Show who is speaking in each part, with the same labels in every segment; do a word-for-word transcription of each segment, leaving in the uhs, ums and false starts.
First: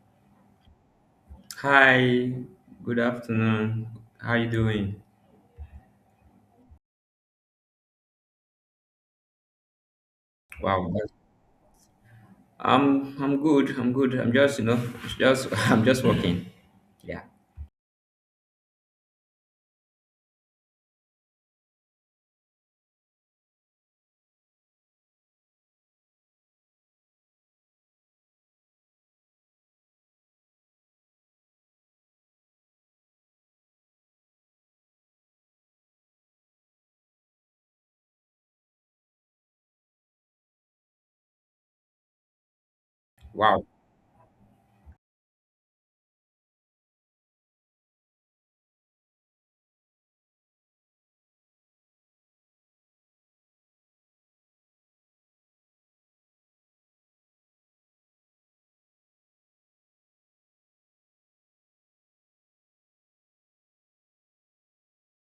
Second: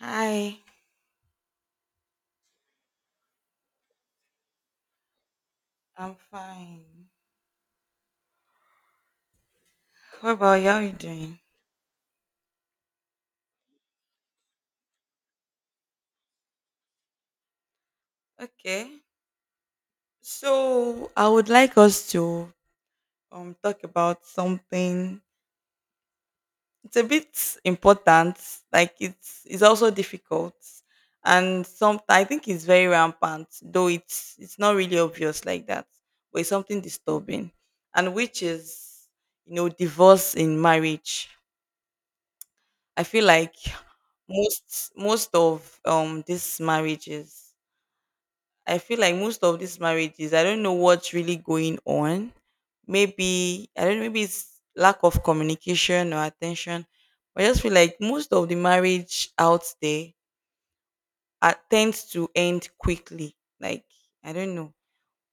Speaker 1: Hi,
Speaker 2: Hi, good afternoon. How you doing?
Speaker 1: I'm fine. How about you? How
Speaker 2: Wow.
Speaker 1: you
Speaker 2: that's-
Speaker 1: doing?
Speaker 2: I'm I'm good. I'm good. I'm just, you know, it's just I'm just working. Yeah.
Speaker 1: Okay. So I would like us to um talk about something. It's a bit important. Like it's it's also difficult, and some I think it's very rampant. Though it's it's not really obvious like that, but it's something disturbing, and which is you know divorce in marriage. I feel like
Speaker 2: Wow.
Speaker 1: most most of um these marriages. I feel like most of these marriages, I don't know what's really going on. Maybe I don't know, maybe it's lack of communication or attention. I just feel like most of the marriage out there are, tends to end quickly. Like I don't know.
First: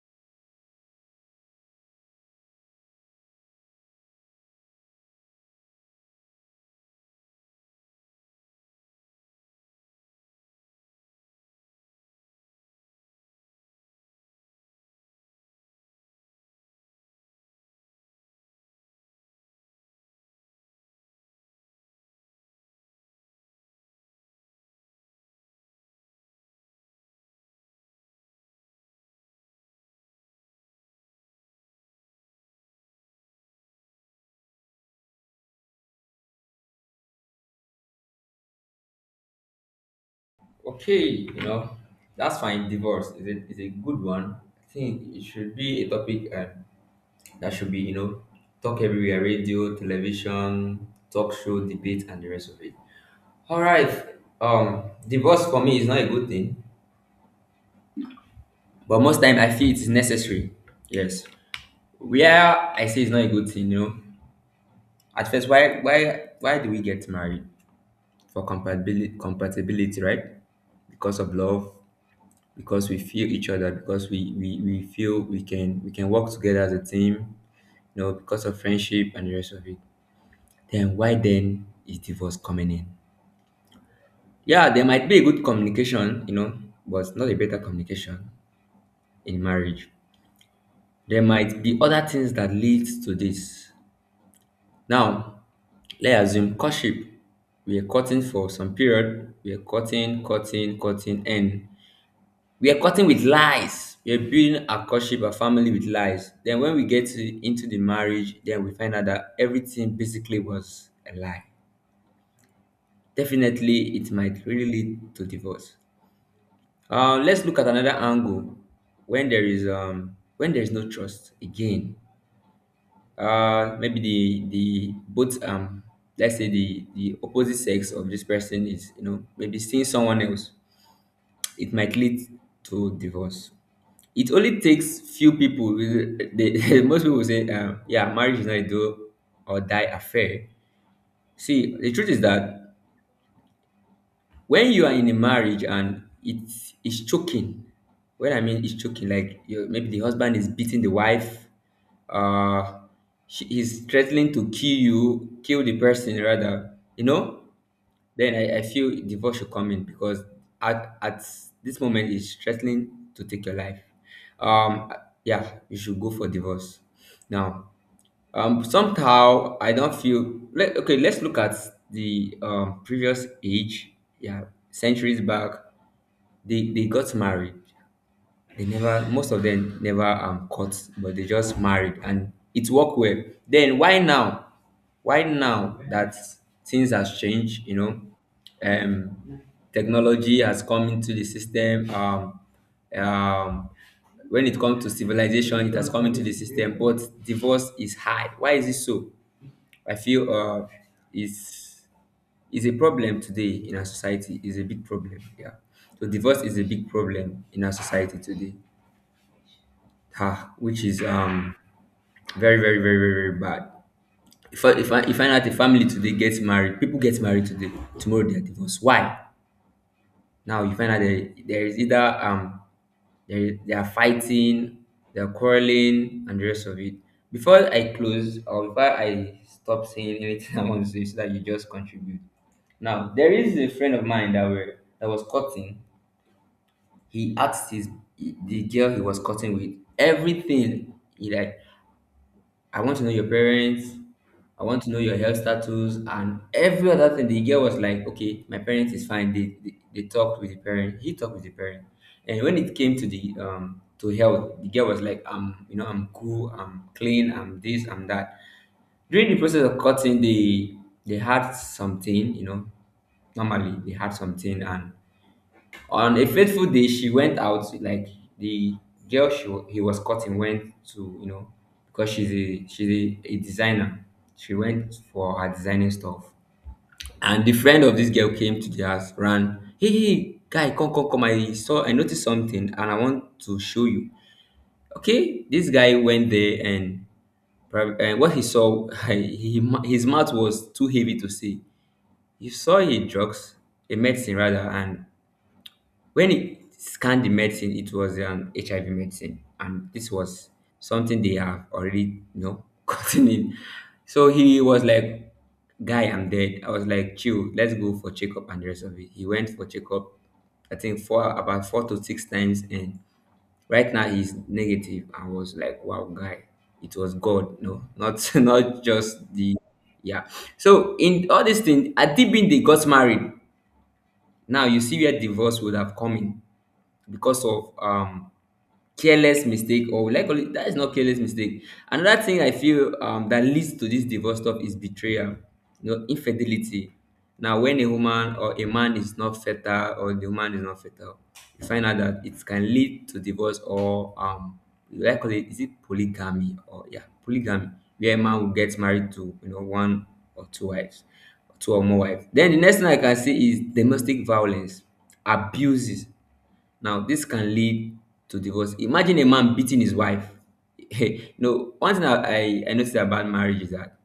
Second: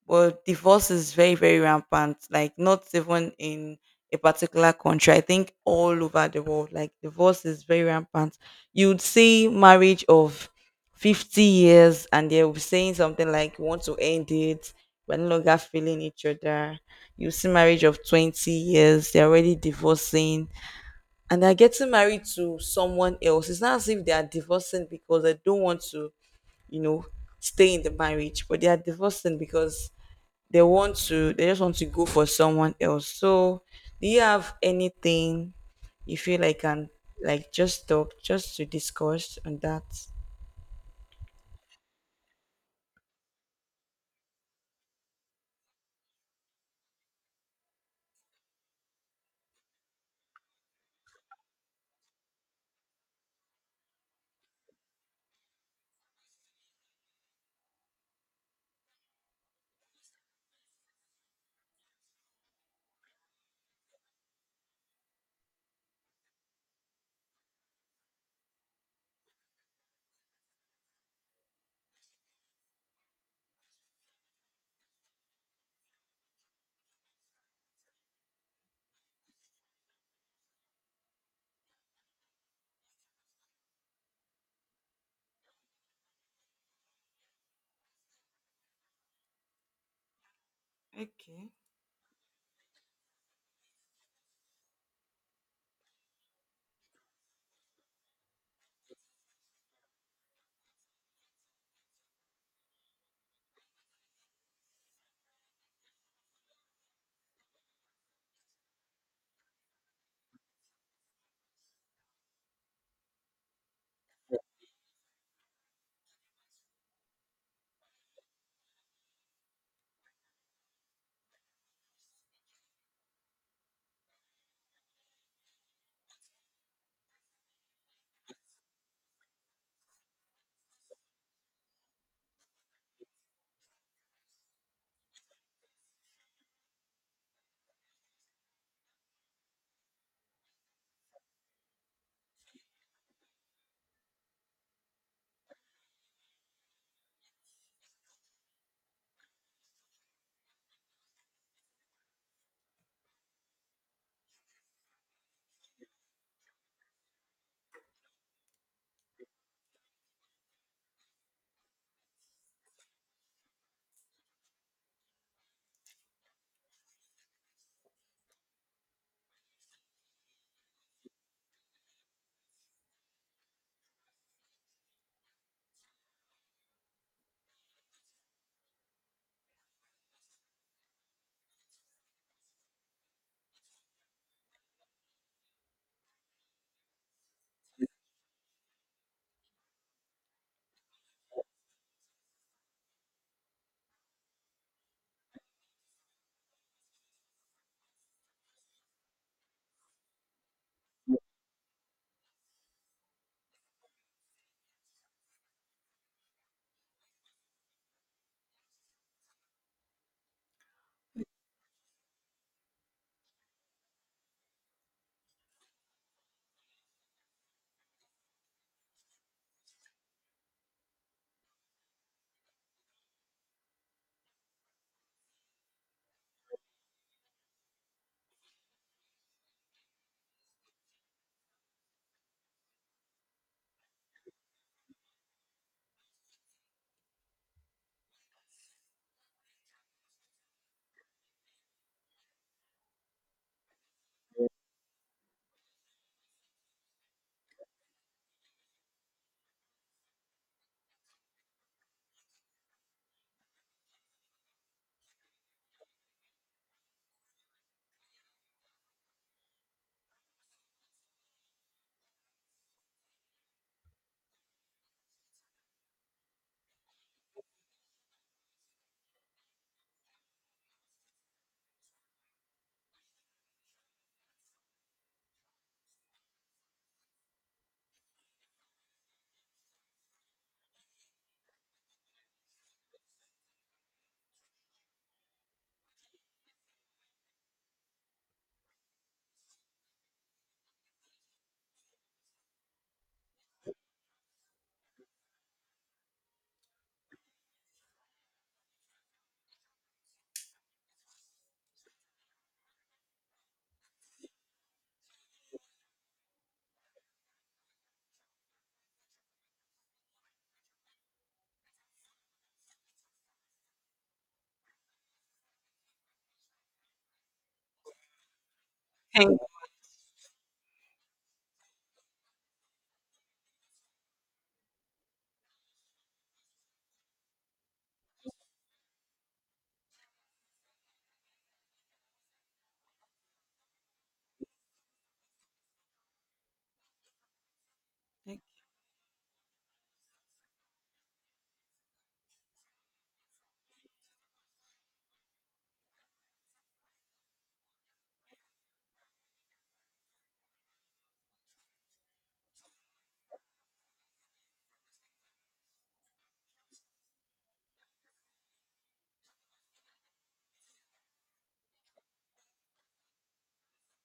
Speaker 1: But divorce is very, very rampant, like not even in a particular country. I think all over the world, like divorce is very rampant. You'd see marriage of fifty years and they'll be saying something like, "We want to end it. We're no longer feeling each other." You see marriage of twenty years, they're already divorcing and they're getting married to someone else. It's not as if they are divorcing because they don't want to, you know, stay in the marriage, but they are divorcing because they want to they just want to go for someone else. So do you have anything you feel like can, like, just talk, just to discuss on that?
Speaker 2: Okay, you know, that's fine. Divorce is a, is a good one. I think it should be a topic uh, that should be, you know, talk everywhere: radio, television, talk show, debate, and the rest of it. All right. Um, Divorce for me is not a good thing, but most time I feel it's necessary. Yes. Where I say it's not a good thing, you know. At first, why why why do we get married? For compatibility compatibility, right? Because of love, because we feel each other, because we, we, we feel we can we can work together as a team, you know, because of friendship and the rest of it. Then why then is divorce coming in? Yeah, there might be a good communication, you know, but not a better communication in marriage. There
Speaker 1: Okay.
Speaker 2: might be other things that leads to this. Now, let's assume courtship. We are courting for some period. We are courting, courting, courting, and we are courting with lies. We are building our courtship, our family with lies. Then when we get to, into the marriage, then we find out that everything basically was a lie. Definitely, it might really lead to divorce. Uh, let's look at another angle when there is um when there is no trust again. Uh maybe the the both um let's say the the opposite sex of this person is, you know, maybe seeing someone else, it might lead to divorce. It only takes few people with- they, most people say, um, yeah, marriage is not a do or die affair. See, the truth is that when you are in a marriage and it's it's choking, what I mean is choking, like, you maybe the husband is beating the wife, uh she is threatening to kill you kill the person rather, you know. Then i, I feel divorce should come in because at at this moment he's threatening to take your life. um yeah, you should go for divorce now. Um somehow I don't feel let, Okay, let's look at the um previous age. Yeah, centuries back, they they got married. They never, Most of them never um caught, but they just married and it worked well. Then why now? Why now that things has changed, you know? Um, Technology has come into the system. Um, um, when it comes to civilization, it has come into the system, but divorce is high. Why is it so? I feel uh, it's, is a problem today in our society. Is a big problem. Yeah. So divorce is a big problem in our society today, ah, which is um very, very, very, very, very bad. If I if I if I out a family today gets married, people get married today, tomorrow they are divorced. Why? Now you find out there, there is either um they they are fighting, they are quarreling, and the rest of it. Before I close or before I stop saying anything, I want to say, so that you just contribute. Now there is a friend of mine that were that was cutting. He asked his the girl he was cutting with everything. He like, I want to know your parents. I want to know your health status and every other thing. The girl was like, okay, my parents is fine. They, they, they talked with the parent. He talked with the parent. And when it came to the um to health, the girl was like, I'm, you know, I'm cool. I'm clean. I'm this. I'm that. During the process of cutting, they they had something. You know, normally they had something, and on a fateful day, she went out. Like, the girl, she wa- he was cutting, went to, you know, because she's a she's a, a designer. She went for her designing stuff, and the friend of this girl came to the house, ran. Hey, hey, hey, guy, come, come, come! I saw, I noticed something, and I want to show you. Okay, this guy went there, and prob- and what he saw, he, his mouth was too heavy to see. He saw a drugs, a medicine rather, and when he scanned the medicine, it was an H I V medicine, and this was something they have already, you know, gotten in. So he was like, "Guy, I'm dead." I was like, "Chill, let's go for checkup and the rest of it." He went for checkup, I think four about four to six times, and right now he's negative. I was like, "Wow, guy, it was God, no, not not just
Speaker 1: And
Speaker 2: the yeah." So in all these things, at deep in they got married. Now you see where divorce would have come in, because of um careless mistake, or will I call it that is not careless mistake. Another thing I feel um that leads to this divorce stuff is betrayal, you know, infidelity. Now when a woman or a man is not fertile, or the woman is not fertile, you find out that it can lead to divorce, or um will I call it, is it polygamy, or yeah, polygamy, where a man will get married to, you know, one or two wives, two or more wives. Then the next thing I can see is domestic violence, abuses. Now, this can lead to divorce. Imagine a man beating his wife. You know, one thing I, I, I noticed about marriage is that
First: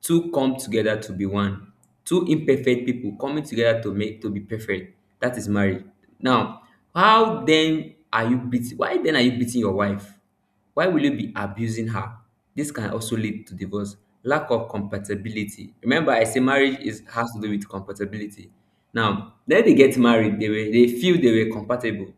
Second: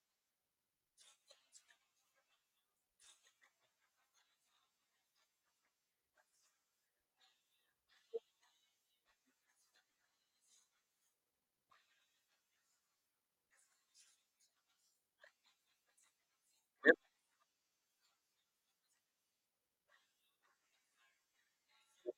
Speaker 2: two come together to be one. Two imperfect people coming together to make to be perfect, that is marriage. Now, how then are you beating why then are you beating your wife? Why will you be abusing her? This can also lead to divorce. Lack of compatibility. Remember I say marriage is has to do with compatibility. Now, then they get married, they were they feel they were compatible.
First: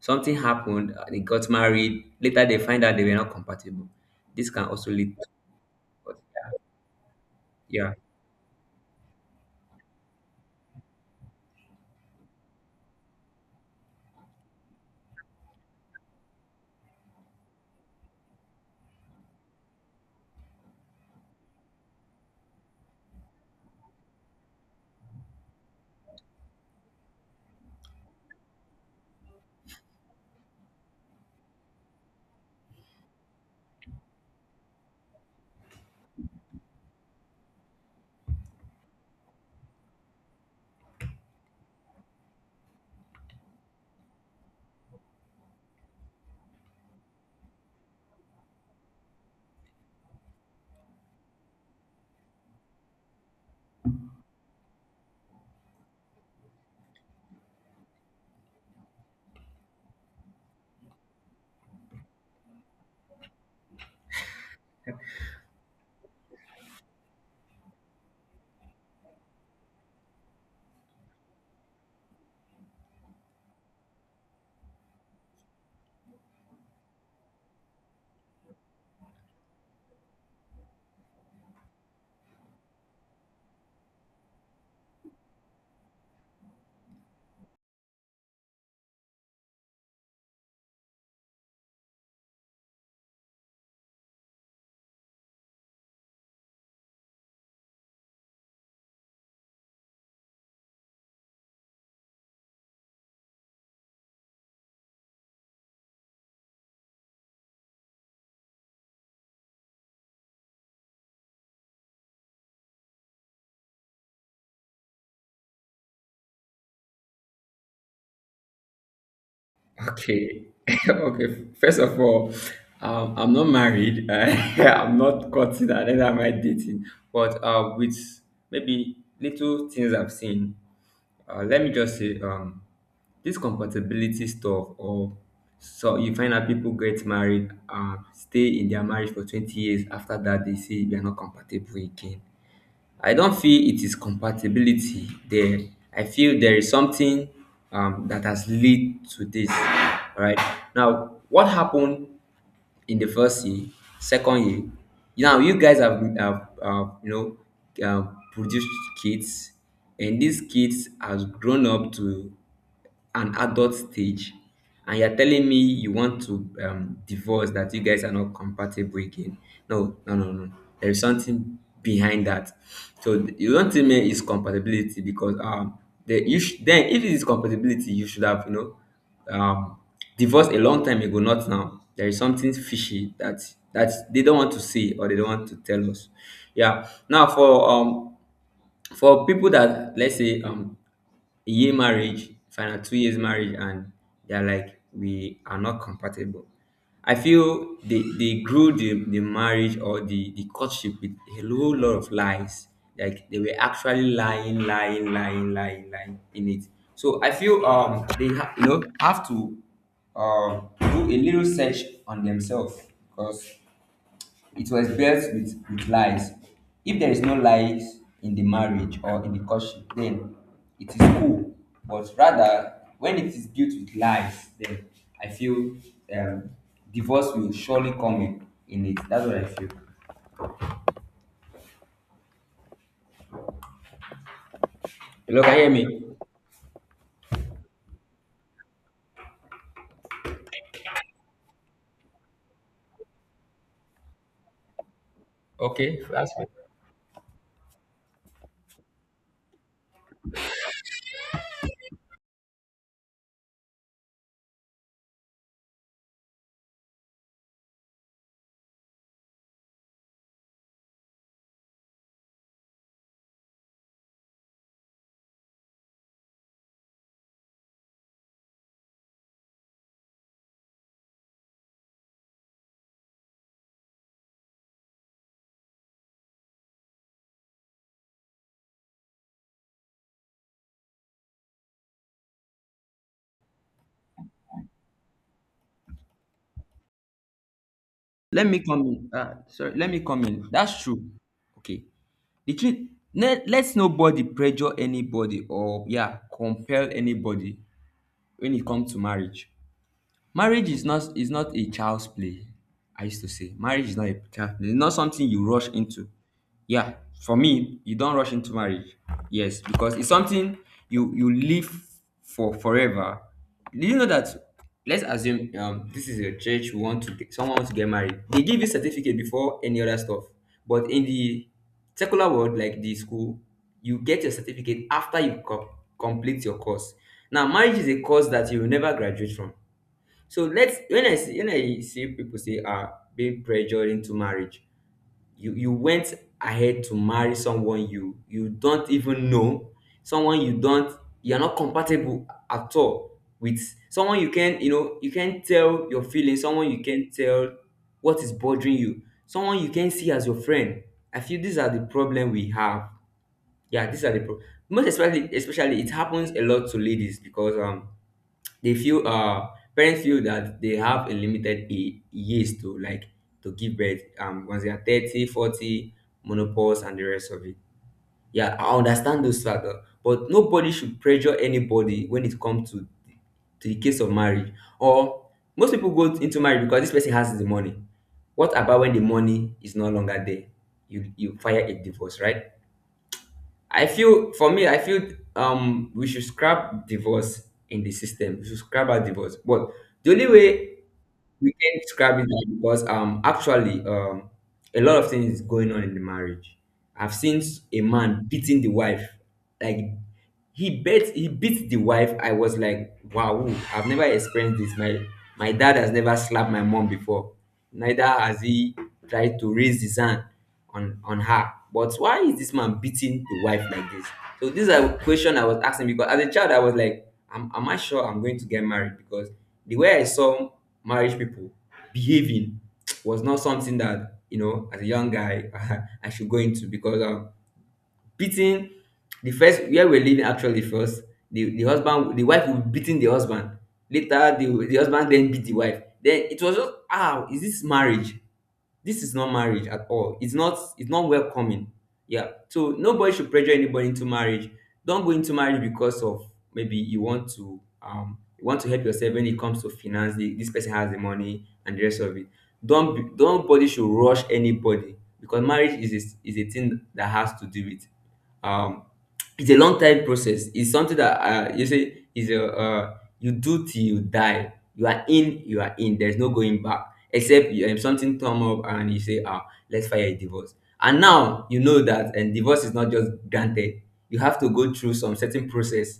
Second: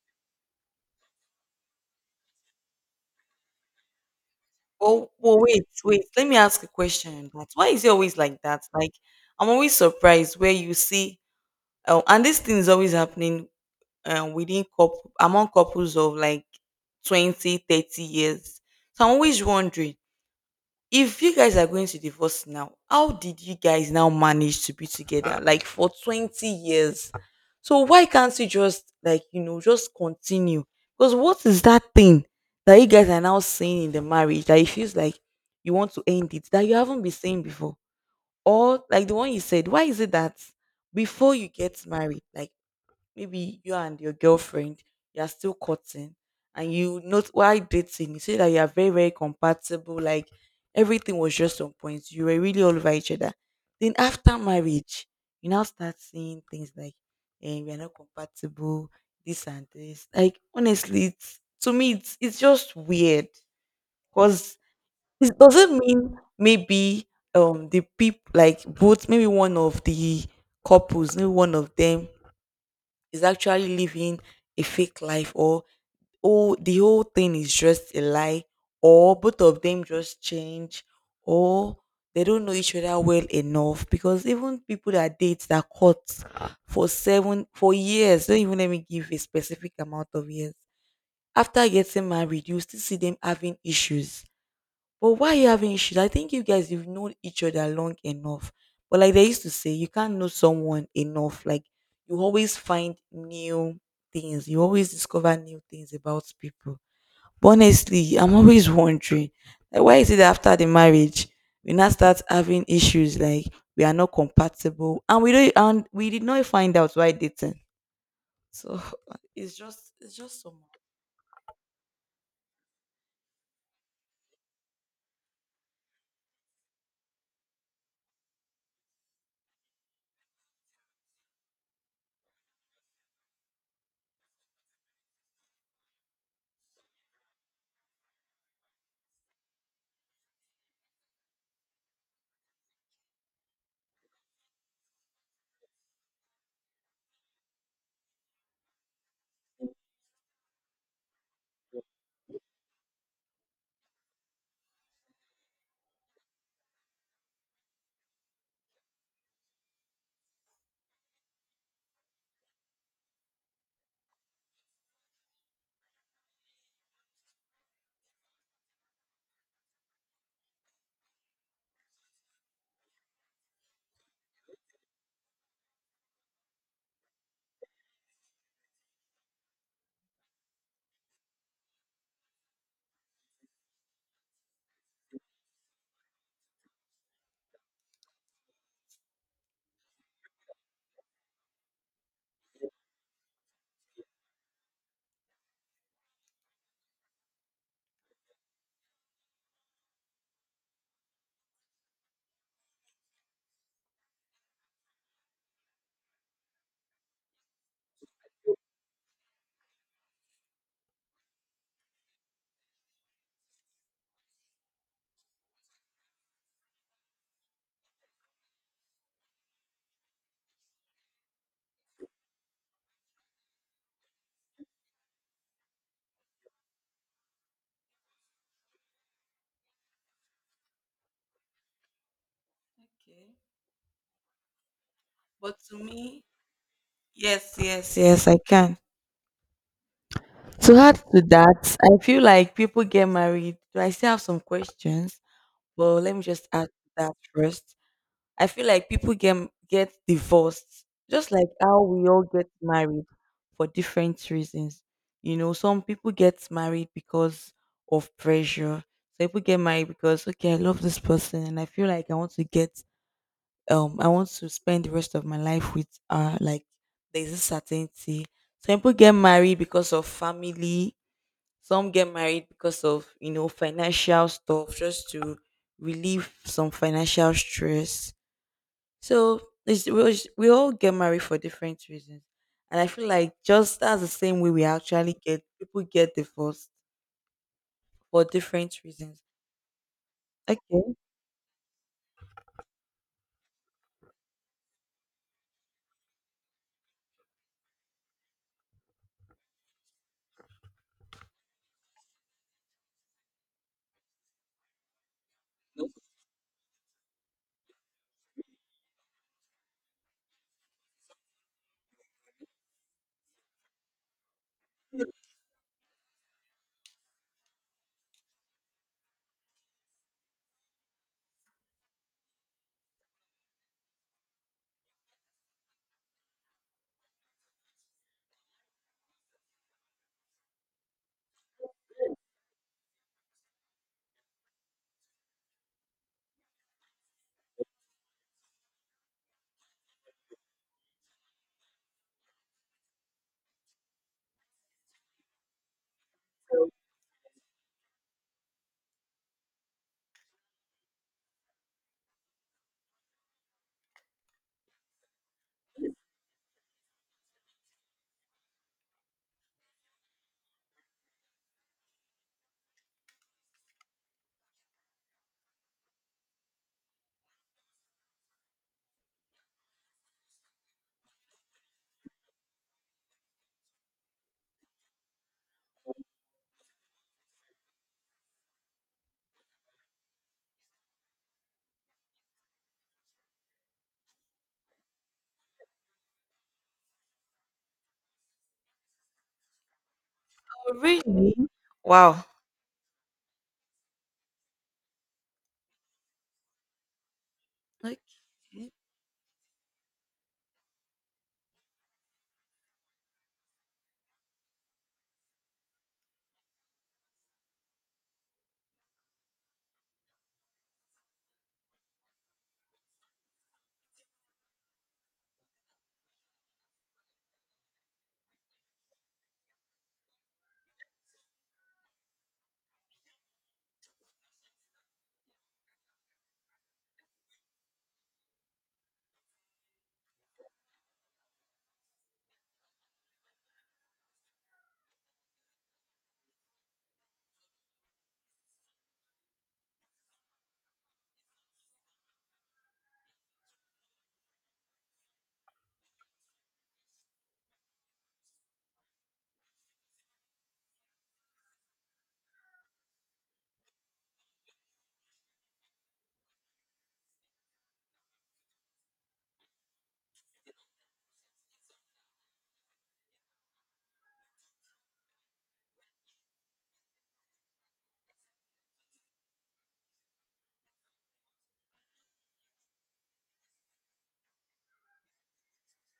Speaker 2: Something happened, uh, they got married, later they find out they were not compatible. This can also
Speaker 1: oh,
Speaker 2: lead to
Speaker 1: well, wait, wait.
Speaker 2: divorce.
Speaker 1: Let me ask a question on that. Why
Speaker 2: Yeah,
Speaker 1: is it
Speaker 2: yeah.
Speaker 1: always like that? Like, I'm always surprised where you see, oh, and this thing is always happening uh, within couple, among couples of like twenty, thirty years. So I'm always wondering, if you guys are going to divorce now, how did you guys now manage to be together like for twenty years? So why can't you just, like, you know, just continue? Because what is that thing that you guys are now saying in the marriage that it feels like you want to end it, that you haven't been saying before? Or like the one you said, why is it that before you get married, like maybe you and your girlfriend, you are still courting and you note, while dating, you say that you are very, very compatible, like everything was just on point, you were really all over each other. Then after marriage, you now start seeing things like, and we are not compatible, this and this. Like, honestly, it's, to me, it's, it's just weird because it doesn't mean. Maybe um the people, like both, maybe one of the couples, maybe one of them, is actually living a fake life, or oh, the whole thing is just a lie, or both of them just change, or they don't know each other well enough, because even people that date, that caught for seven, for years, don't even, let me give a specific amount of years, after getting married, you still see them having issues. But why are you having issues? I think you guys, you've known each other long enough. But like they used to say, you can't know someone enough. Like, you always find new things. You always discover new things about people. But honestly, I'm always wondering, like, why is it that after the marriage we now start having issues, like we are not compatible, and we don't, and we did not find out why dating. So it's just it's
Speaker 2: Okay.
Speaker 1: just so much.
Speaker 2: Okay. First of all, um, I'm not married. I'm not courting, and neither am I dating. But uh, with maybe little things I've seen, uh, let me just say, um, this compatibility stuff, or so, you find out people get married, um, stay in their marriage for twenty years. After that, they say we are not compatible again. I don't feel it is compatibility there. I feel there is something, um, that has led to this. All right. Now, what happened in the first year, second year? Now, you guys have, have uh, you know, uh, produced kids, and these kids has grown up to an adult stage, and you're telling me you want to um, divorce, that you guys are not compatible again. No, no, no, no. There is something behind that. So, th- you don't tell me it's compatibility, because um the you sh- then if it is compatibility you should have, you know, um divorced a long time ago, not now. There is something fishy that that they don't want to see or they don't want to tell us. Yeah. Now for um for people that let's say um a year marriage, final two years marriage, and they're like, we are not compatible. I feel they they grew the, the marriage or the, the courtship with a whole lot of lies. Like they were actually lying, lying, lying, lying, lying in it. So I feel um they ha- you know, have to um do a little search on themselves, because it was built with, with lies. If there is no lies in the marriage or in the courtship, then it is cool. But rather, when it is built with lies, then I feel, um, divorce will surely come in, in it. That's what I feel.
Speaker 1: Okay.
Speaker 2: Hello, can
Speaker 1: But
Speaker 2: you hear
Speaker 1: to
Speaker 2: me?
Speaker 1: me, yes, yes, yes, I can. To add to that, I feel like people get married. Do I still have some questions? But
Speaker 2: Okay,
Speaker 1: let me
Speaker 2: that's fine.
Speaker 1: just add to that first. I feel like people get get divorced, just like how we all get married for different reasons. You know, some people get married because of pressure. Some people get married because okay, I love this person and I feel like I want to get um I want to spend the rest of my life with uh like there's a certainty. Some people get married because of family. Some get married because of, you know, financial stuff, just to relieve some financial stress. So it's, we, all- we all get married for different reasons. And I feel like just that's the same way we actually get, people get divorced for
Speaker 2: Let me
Speaker 1: different
Speaker 2: come in.
Speaker 1: reasons.
Speaker 2: Uh, sorry, let me come in.
Speaker 1: Okay.
Speaker 2: That's
Speaker 1: Oh,
Speaker 2: true. Okay. The truth, let, let's nobody pressure anybody, or, yeah, compel anybody when it comes to marriage. Marriage is not is not a child's play. I used to say marriage is not a child's play. It's not something you rush into. Yeah, for me, you don't rush into marriage. Yes, because it's something you you live for forever. Do you know that? Let's assume, um, this is a church. We want to get, someone wants to get married. They give you certificate before any other stuff. But in the secular world, like the school, you get your certificate after you co- complete your course. Now, marriage is a course that you will never graduate from. So let's when I see when I see people say are being pressured into marriage, you you went ahead to marry someone you you don't even know, someone you don't you're not compatible at all with, someone you can you know you can't tell your feelings, someone you can't tell what is bothering you, someone you can see as your friend. I feel these are the problem we have. Yeah, these are the problem. Most especially especially it happens a lot to ladies because um they feel uh parents feel that they have a limited a years to like to give birth um once they are thirty forty, menopause and the rest of it. Yeah, I understand those factors, but nobody should pressure anybody when it comes to to the case of marriage. Or, most people go into marriage because this person has the money. What about when the money is no longer there? You you file a divorce, right? I feel For me, I feel um we should scrap divorce in the system. We should scrap out divorce. But the only way
Speaker 1: really?
Speaker 2: we can describe
Speaker 1: Wow.
Speaker 2: it, like, because um actually, um a lot of things is going on in the marriage. I've seen s- a
Speaker 1: Okay.
Speaker 2: man beating the
Speaker 1: In
Speaker 2: wife, like he bet he beat the wife. I was like, wow, I've never experienced this. My my dad has never slapped my mom before. Neither has he tried to raise his hand on on her. But why is this man beating the wife like this? So these are question I was asking because as a child I was like, am, am I sure I'm going to get married, because the way I saw marriage people behaving was not something that you know as a young guy I should go into because um beating the first where we're living actually first the the husband, the wife will be beating the husband, later the the husband then beat the wife. Then it was just, how is this marriage? This is not marriage at all. It's not it's not welcoming. Yeah, so nobody should pressure anybody into marriage. Don't go into marriage because of, maybe you want to um you want to help yourself when it comes to finance. The- this person has the money and the rest of it. Don't be, don't Nobody should rush anybody, because marriage is a, is a thing that has to do with, um it's a long time process. It's something that uh, you say is a uh, you do till you die. You are in, you are in. There's no going back. Except you, um, something come up and you say, ah, let's file a divorce. And now you know that, and divorce is not just granted. You have to go through some certain process.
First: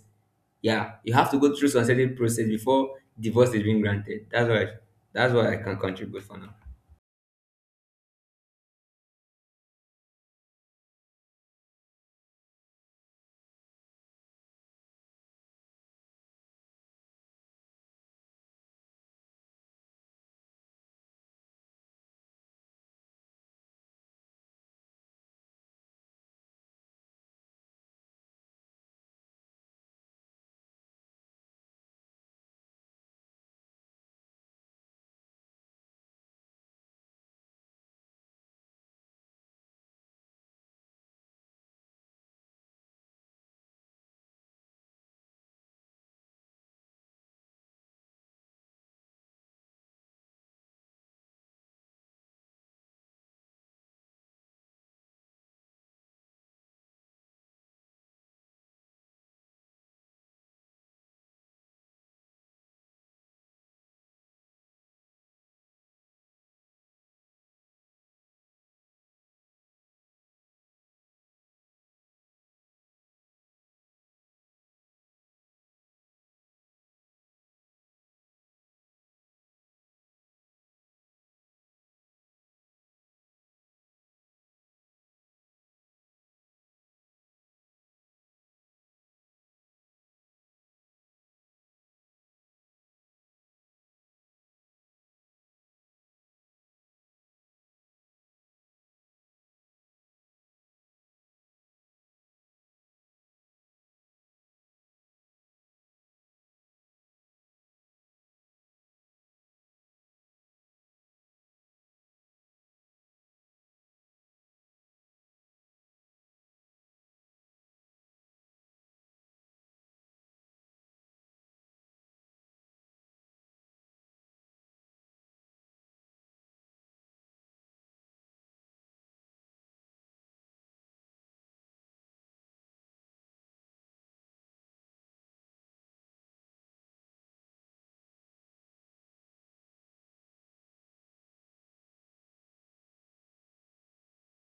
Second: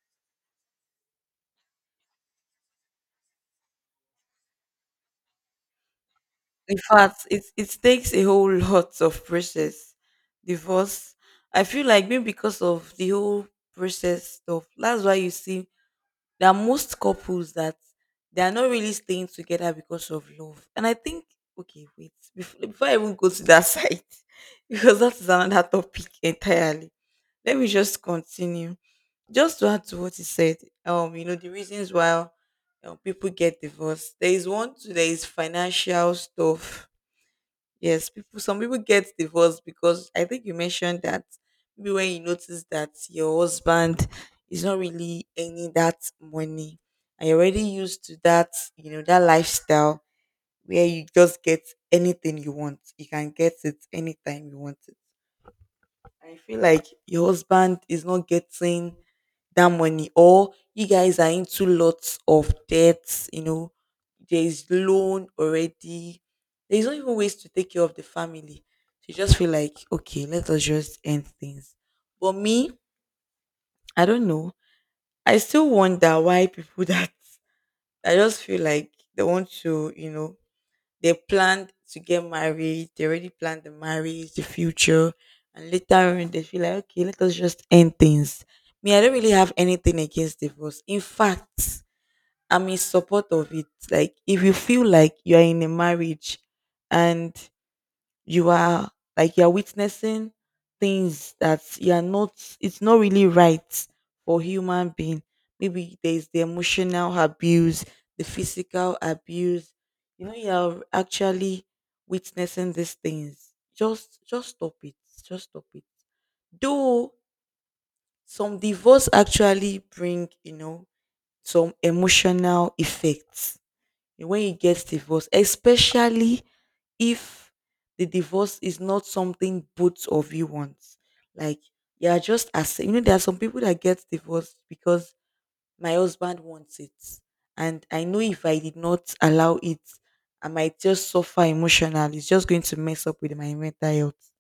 Speaker 2: Yeah, you have to go through some certain process before divorce is being granted. That's what I, that's what I can contribute for now.
Speaker 1: fact, it, it takes a whole lot of process. Divorce. I feel like maybe because of the whole process stuff, that's why you see there are most couples that they are not really staying together because of love. And I think, okay, wait, before, before I even go to that side, because that is another topic entirely. Let me just continue. Just to add to what he said, um, you know, the reasons why um, people get divorced. There is one, too, there is financial stuff. Yes, people. Some people get divorced because I think you mentioned that maybe when you notice that your husband is not really earning that money, and you're already used to that, you know, that lifestyle where you just get anything you want. You can get it anytime you want it. I feel like your husband is not getting that money, or you guys are into lots of debts, you know, there is loan already. There's not even ways to take care of the family. So you just feel like, okay, let us just end things. But me, I don't know. I still wonder why people that, I just feel like they want to, you know, they planned to get married. They already planned the marriage, the future, and later on they feel like, okay, let us just end things. Me, I don't really have anything against divorce. In fact, I'm in support of it. Like, if you feel like you are in a marriage and you are, like you're witnessing things that you're not, it's not really right for human being, maybe there's the emotional abuse, the physical abuse, you know, you're actually witnessing these things, just just stop it. Just stop it. Though some divorce actually bring, you know, some emotional effects when you get divorced, especially if the divorce is not something both of you want. Like, you are just, as you know, there are some people that get divorced because my husband wants it. And I know if I did not allow it, I might just suffer emotionally. It's just going to mess up with my mental health.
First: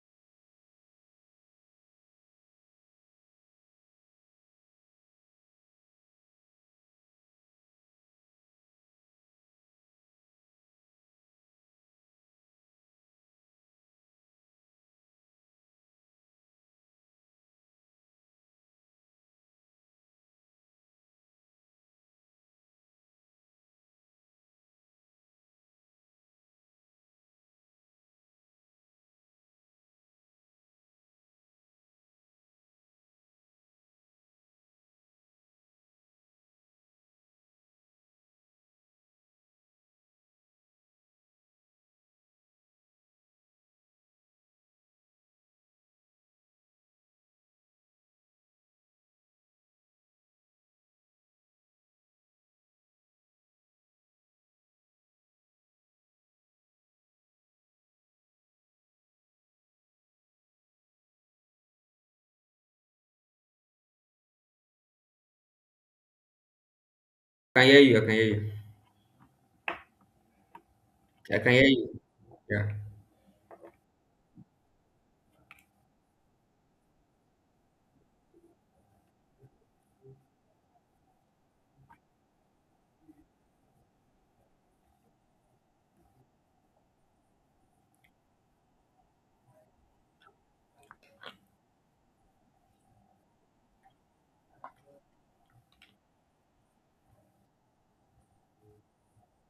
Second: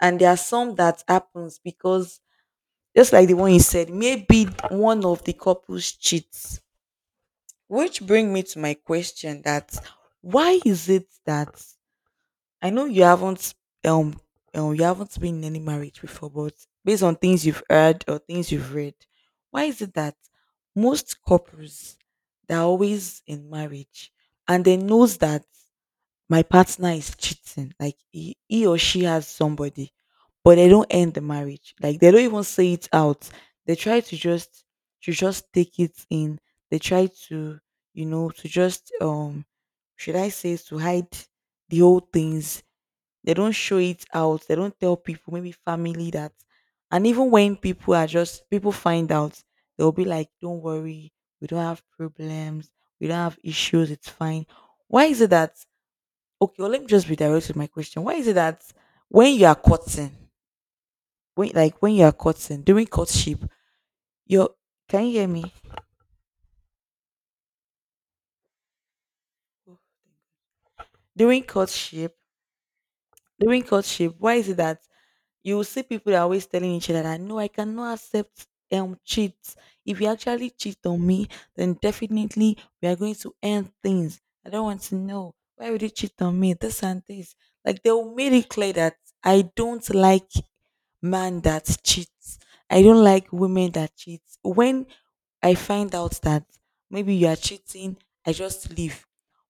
Speaker 1: And there are some that happens because, just like the one you said, maybe one of the couples cheats, which bring me to my question that, why is it that, I know you haven't um, um you haven't been in any marriage before, but based on things you've heard or things you've read, why is it that most couples, they're always in marriage and they knows that my partner is cheating, like he, he or she has somebody, but they don't end the marriage, like they don't even say it out, they try to just, to just take it in, they try to, you know, to just um should I say, to hide the old things, they don't show it out, they don't tell people, maybe family, that, and even when people are just, people find out, they'll be like, don't worry, we don't have problems, we don't have issues, it's fine. Why is it that, okay, well, let me just redirect with my question, why is it that when you are courting, when, like when you are courting during courtship, your, can you hear me?
Speaker 2: I can hear you. I can hear you. I
Speaker 1: During
Speaker 2: can hear you.
Speaker 1: courtship.
Speaker 2: Yeah,
Speaker 1: During courtship, why is it that you will see people that are always telling each other that, no, I cannot accept um cheats. If you actually cheat on me, then definitely we are going to end things. I don't want to know, why would you cheat on me? This and this. Like, they will made it clear that I don't like man that cheats. I don't like women that cheat. When I find out that maybe you are cheating, I just leave.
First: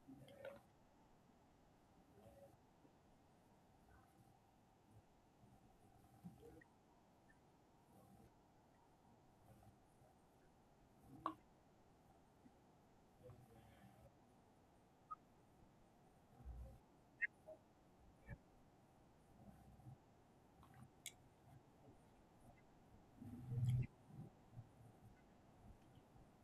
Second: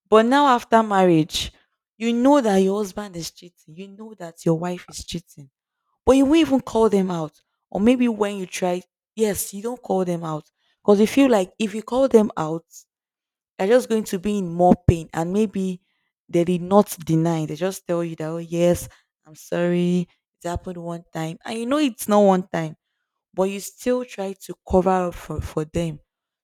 Speaker 1: But now after marriage, you know that your husband is cheating. You know that your wife is cheating, but you won't even call them out. Or maybe when you try, yes, you don't call them out. Because you feel like if you call them out, they're just going to be in more pain. And maybe they did not deny. They just tell you that, oh, yes, I'm sorry. It happened one time. And you know it's not one time, but you still try to cover up for, for them.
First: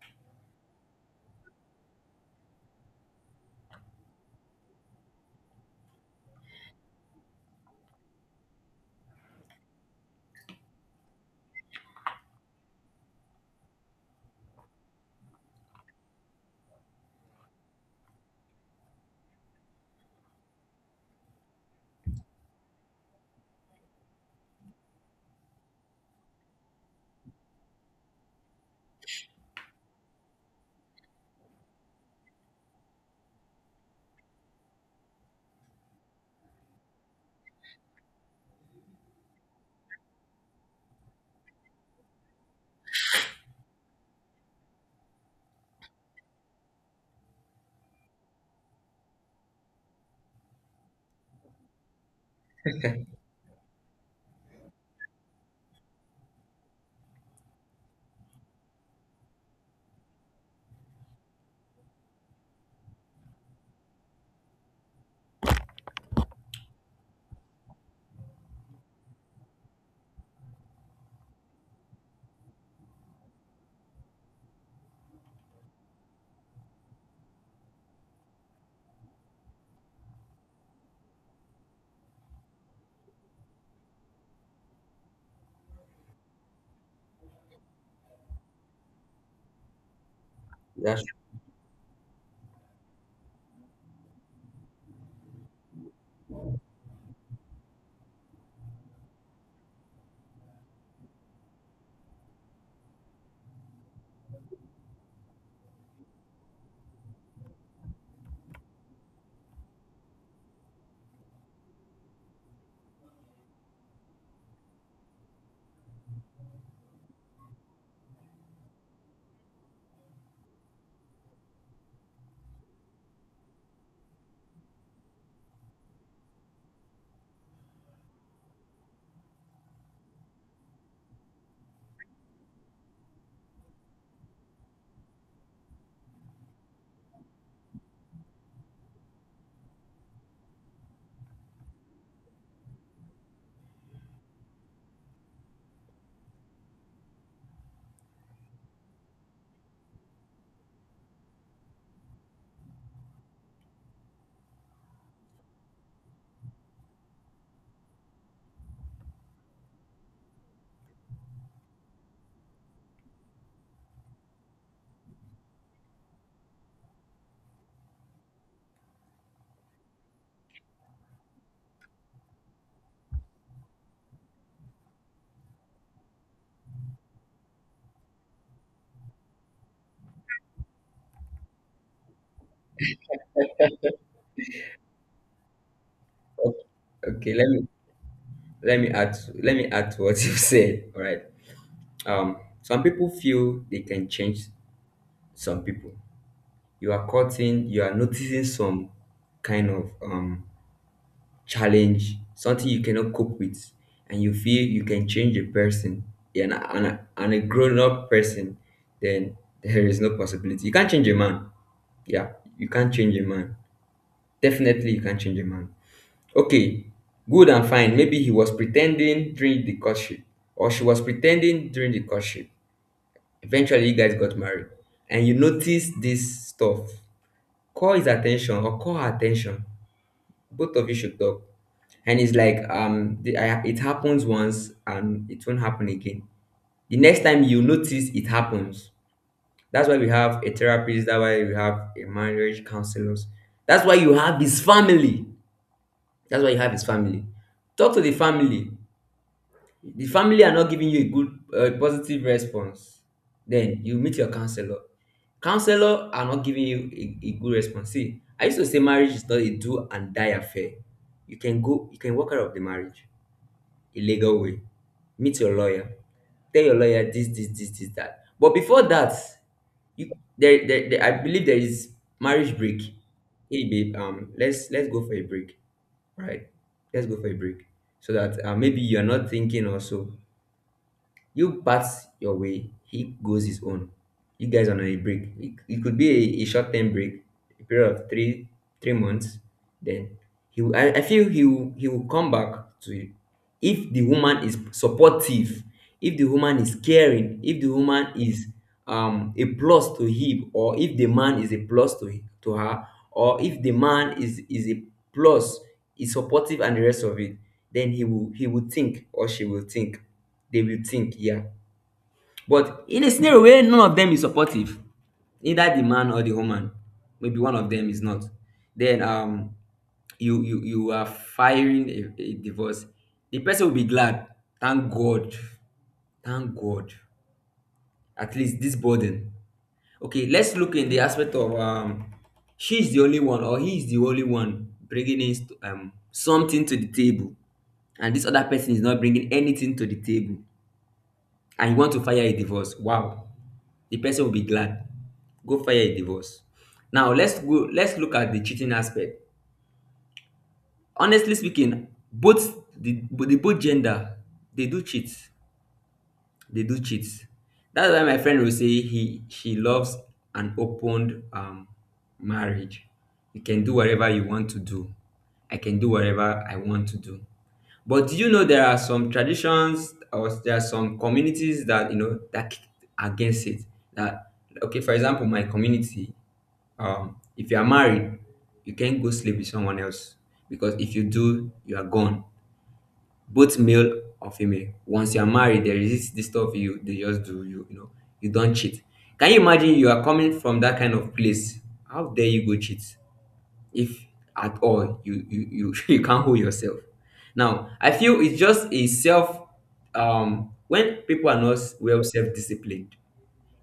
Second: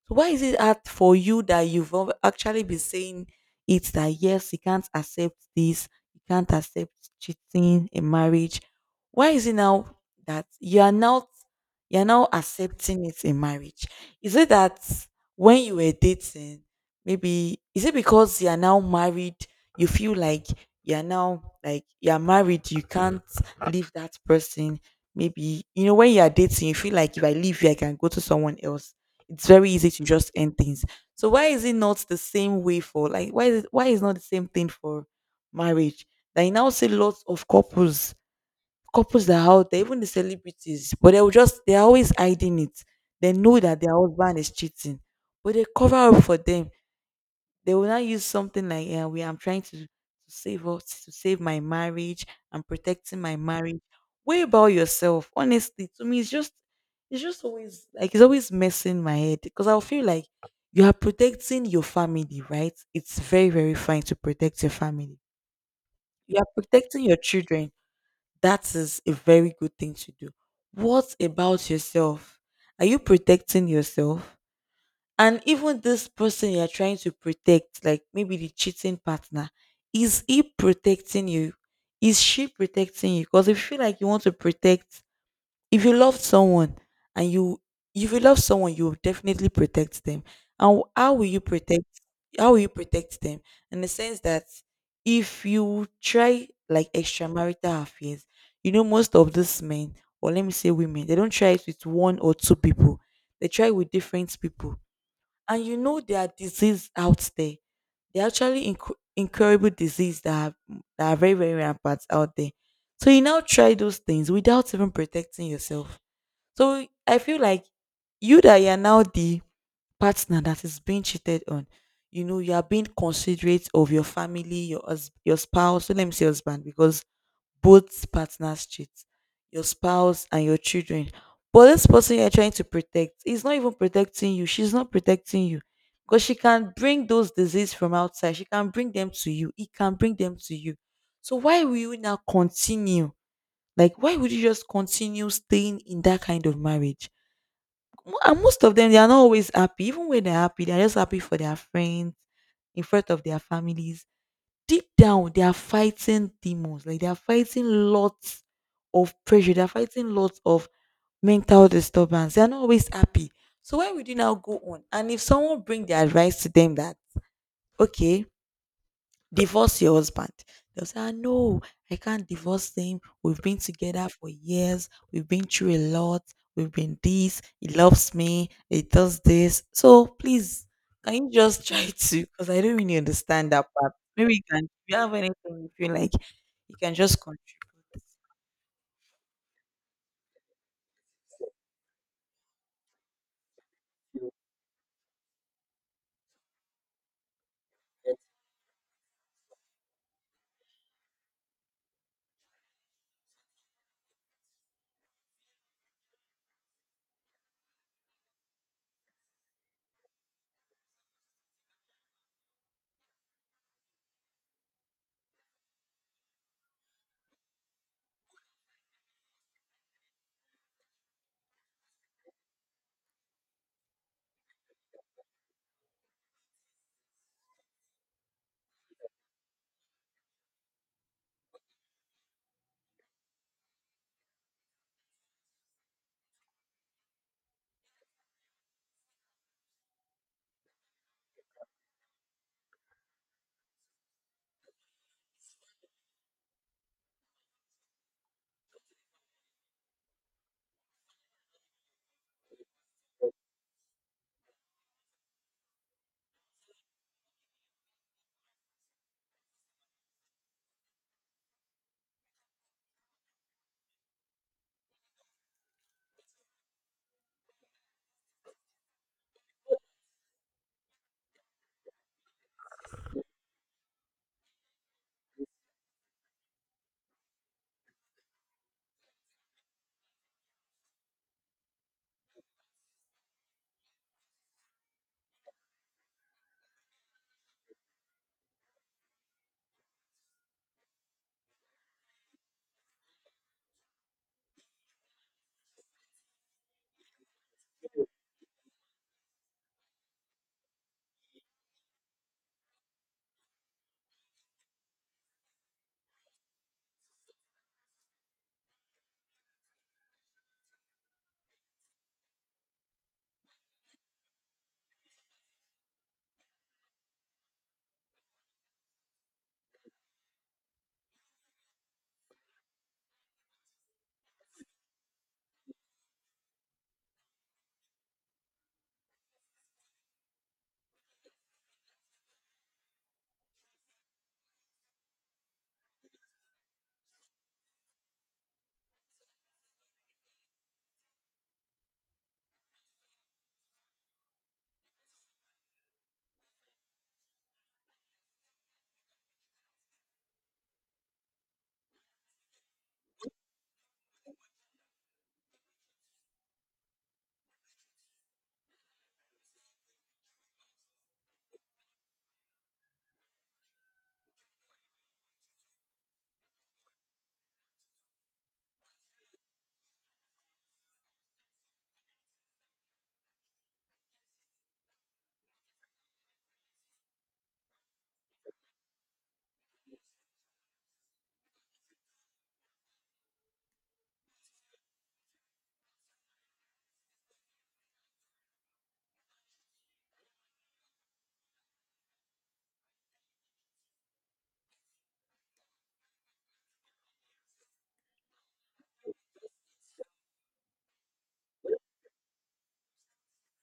Speaker 1: So why is it hard for you that you've al- actually been saying it that, yes, you can't accept this, you can't accept cheating in marriage? Why is it now that you are not, you're now accepting it in marriage? Is it that when you were dating, maybe is it because you are now married, you feel like you're now like you're married, you can't leave that person? Maybe you know when you are dating, you feel like if I leave here, I can go to someone else. It's very easy to just end things. So why is it not the same way for like why is it, why is not the same thing for marriage? That you now see lots of couples, couples that are out there, even the celebrities, but they will just they are always hiding it. They know that their husband is cheating, but they cover up for them. They will not use something like, yeah, we I'm trying to, to save up to save my marriage, I'm protecting my marriage way about yourself. Honestly, to me it's just it's just always like it's always messing my head because I'll feel like you are protecting your family, right? It's very very fine to protect your family, you are protecting your children, that is a very good thing to do. What about yourself? Are you protecting yourself? And even this person you're trying to protect, like maybe the cheating partner, is he protecting you? Is she protecting you? Because if you feel like you want to protect, if you love someone and you, if you love someone you will definitely protect them. And wh-
Speaker 2: that's
Speaker 1: how will you protect, how will you protect them? In the sense that, if you try like extramarital affairs, you know most of these men, or let me say women, they don't try it with one or two people, they try with different people. And you know, there are diseases out there. There are actually inc- incurable disease that have, that are very very rampant out there. So you now try those things without even protecting yourself. So I feel like you, that you are now the partner that is being cheated on. You know, you are being considerate of your family, your hus- your spouse. So let me say husband because both partners cheat, your spouse and your children. But this person you're trying to protect is not even protecting you, she's not protecting you, because she can bring those diseases from outside, she can bring them to you, it can bring them to you. So why will you now continue, like why would you just continue staying in that kind of marriage? Mo- and most of them, they are not always happy. Even when they're happy, they're just happy for their friends, in front of their families. Deep down they are fighting demons, like they are fighting lots of pressure, they are fighting lots of mental disturbance, they are not always happy. So why would you now go on? And if someone bring the advice to them that, okay, divorce your husband, they'll say, ah, no, I can't divorce him. We've been together for years. We've been through a lot. We've been this. He loves me. He does this. So please, can you just try to? Because I don't really understand that part. Maybe you can, if you have anything you feel like you can just
Speaker 2: okay.
Speaker 1: contribute.
Speaker 2: Let me let me add let me add to what you said. All right, um some people feel they can change. Some people, you are cutting you are noticing some kind of um challenge, something you cannot cope with, and you feel you can change a person, and a, and a, and a grown-up person. Then there is no possibility, you can't change a man. Yeah, you can't change a man. Definitely, you can't change a man. Okay, good and fine. Maybe he was pretending during the courtship, or she was pretending during the courtship. Eventually, you guys got married, and you notice this stuff. Call his attention or call her attention. Both of you should talk. And it's like, um, the, I, it happens once and it won't happen again. The next time you notice, it happens. That's why we have a therapist. That's why we have a marriage counselors. That's why you have his family. That's why you have his family. Talk to the family. The family are not giving you a good, uh, positive response, then you meet your counselor. Counselor are not giving you a, a good response. See, I used to say marriage is not a do and die affair. You can go you can walk out of the marriage, a legal way. Meet your lawyer, tell your lawyer this, this, this, this, that. But before that, you there, there, there I believe there is marriage break. Hey babe, um let's let's go for a break, right? Let's go for a break, so that uh, maybe you're not thinking also. You pass your way, he goes his own. You guys are on a break. It, it could be a, a short term break, a period of three three months. Then he will, I, I feel he will, he will come back to, if the woman is supportive, if the woman is caring, if the woman is um, a plus to him, or if the man is a plus to to her, or if the man is is a plus, is supportive and the rest of it, then he will he will think, or she will think, they will think. Yeah, but in a scenario where none of them is supportive, neither the man or the woman, maybe one of them is not, then um you you you are firing a, a divorce, the person will be glad. Thank god, thank god, at least this burden. Okay, let's look in the aspect of, um she's the only one, or he is the only one bringing in st- um something to the table, and this other person is not bringing anything to the table, and you want to fire a divorce, wow, the person will be glad, go fire a divorce. Now let's go, let's look at the cheating aspect. Honestly speaking, both the the both gender, they do cheat, they do cheat. That's why my friend will say, he she loves an open um marriage. You can do whatever you want to do, I can do whatever I want to do. But do you know there are some traditions, or there are some communities that you know that kick against it, that okay, for example, my community, um, if you are married, you can't go sleep with someone else, because if you do, you are gone, both male or female. Once you are married, there is this, this stuff you they just do, you you know, you don't cheat. Can you imagine you are coming from that kind of place? How dare you go cheat? If at all you you you, you can't hold yourself. Now I feel it's just a self, um when people are not well self disciplined.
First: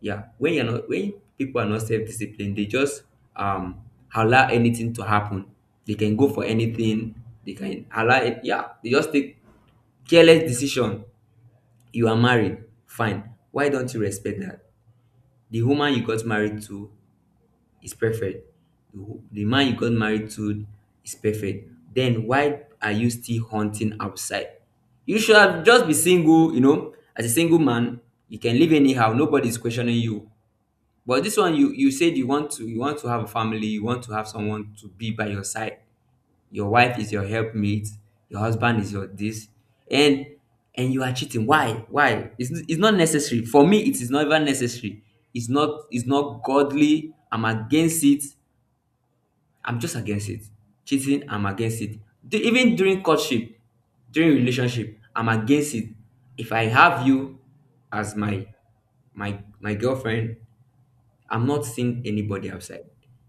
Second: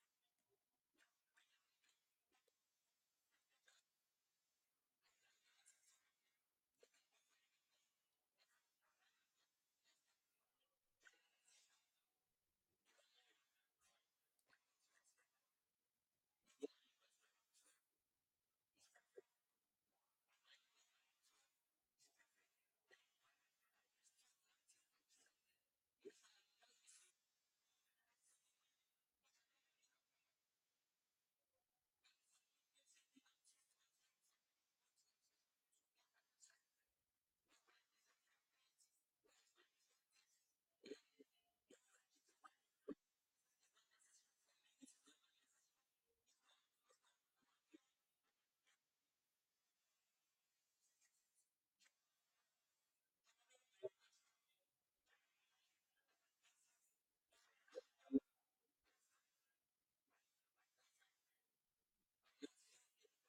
Speaker 2: Yeah, when you're not when people are not self-disciplined, they just um allow anything to happen. They can go for anything, they can allow it, yeah, they just take careless decision. You are married, fine, why don't you respect that? The woman you got married to is perfect, the, wo- the man you got married to is perfect, then why are you still hunting outside? You should have just be single, you know as a single man, you can live anyhow, nobody's questioning you. But this one, you you said you want to, you want to have a family, you want to have someone to be by your side. Your wife is your helpmate, your husband is your this, and and you are cheating. Why? Why? It's, it's not necessary. For me, it is not even necessary. It's not it's not godly. I'm against it. I'm just against it. Cheating, I'm against it. D- even during courtship, during relationship, I'm against it. If I have you as my my my girlfriend, I'm not seeing anybody outside.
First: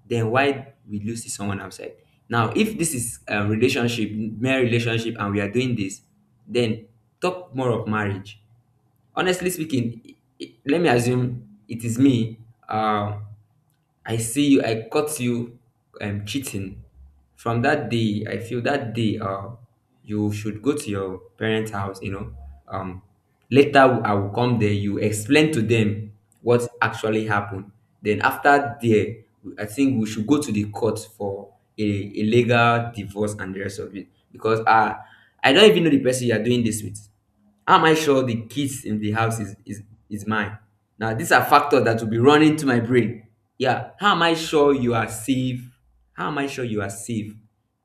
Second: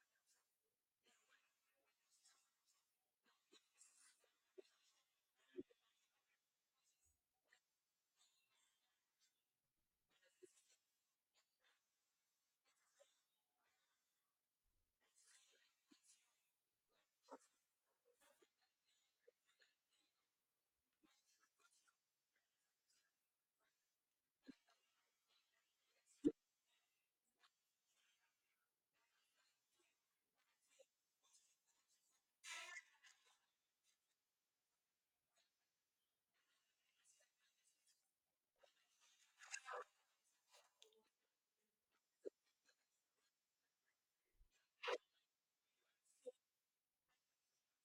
Speaker 2: Then why will you see someone outside? Now, if this is a relationship, mere relationship, and we are doing this, then talk more of marriage. Honestly speaking, i- i- let me assume it is me. Uh, I see you, I caught you um, cheating. From that day, I feel that day, uh, you should go to your parents' house. You know, um, later I will come there. You explain to them what actually happened. Then after there, I think we should go to the court for a, a legal divorce and the rest of it, because uh, I don't even know the person you are doing this with. How am I sure the kids in the house is is is mine? Now these are factors that will be running to my brain. Yeah, how am I sure you are safe? How am I sure you are safe?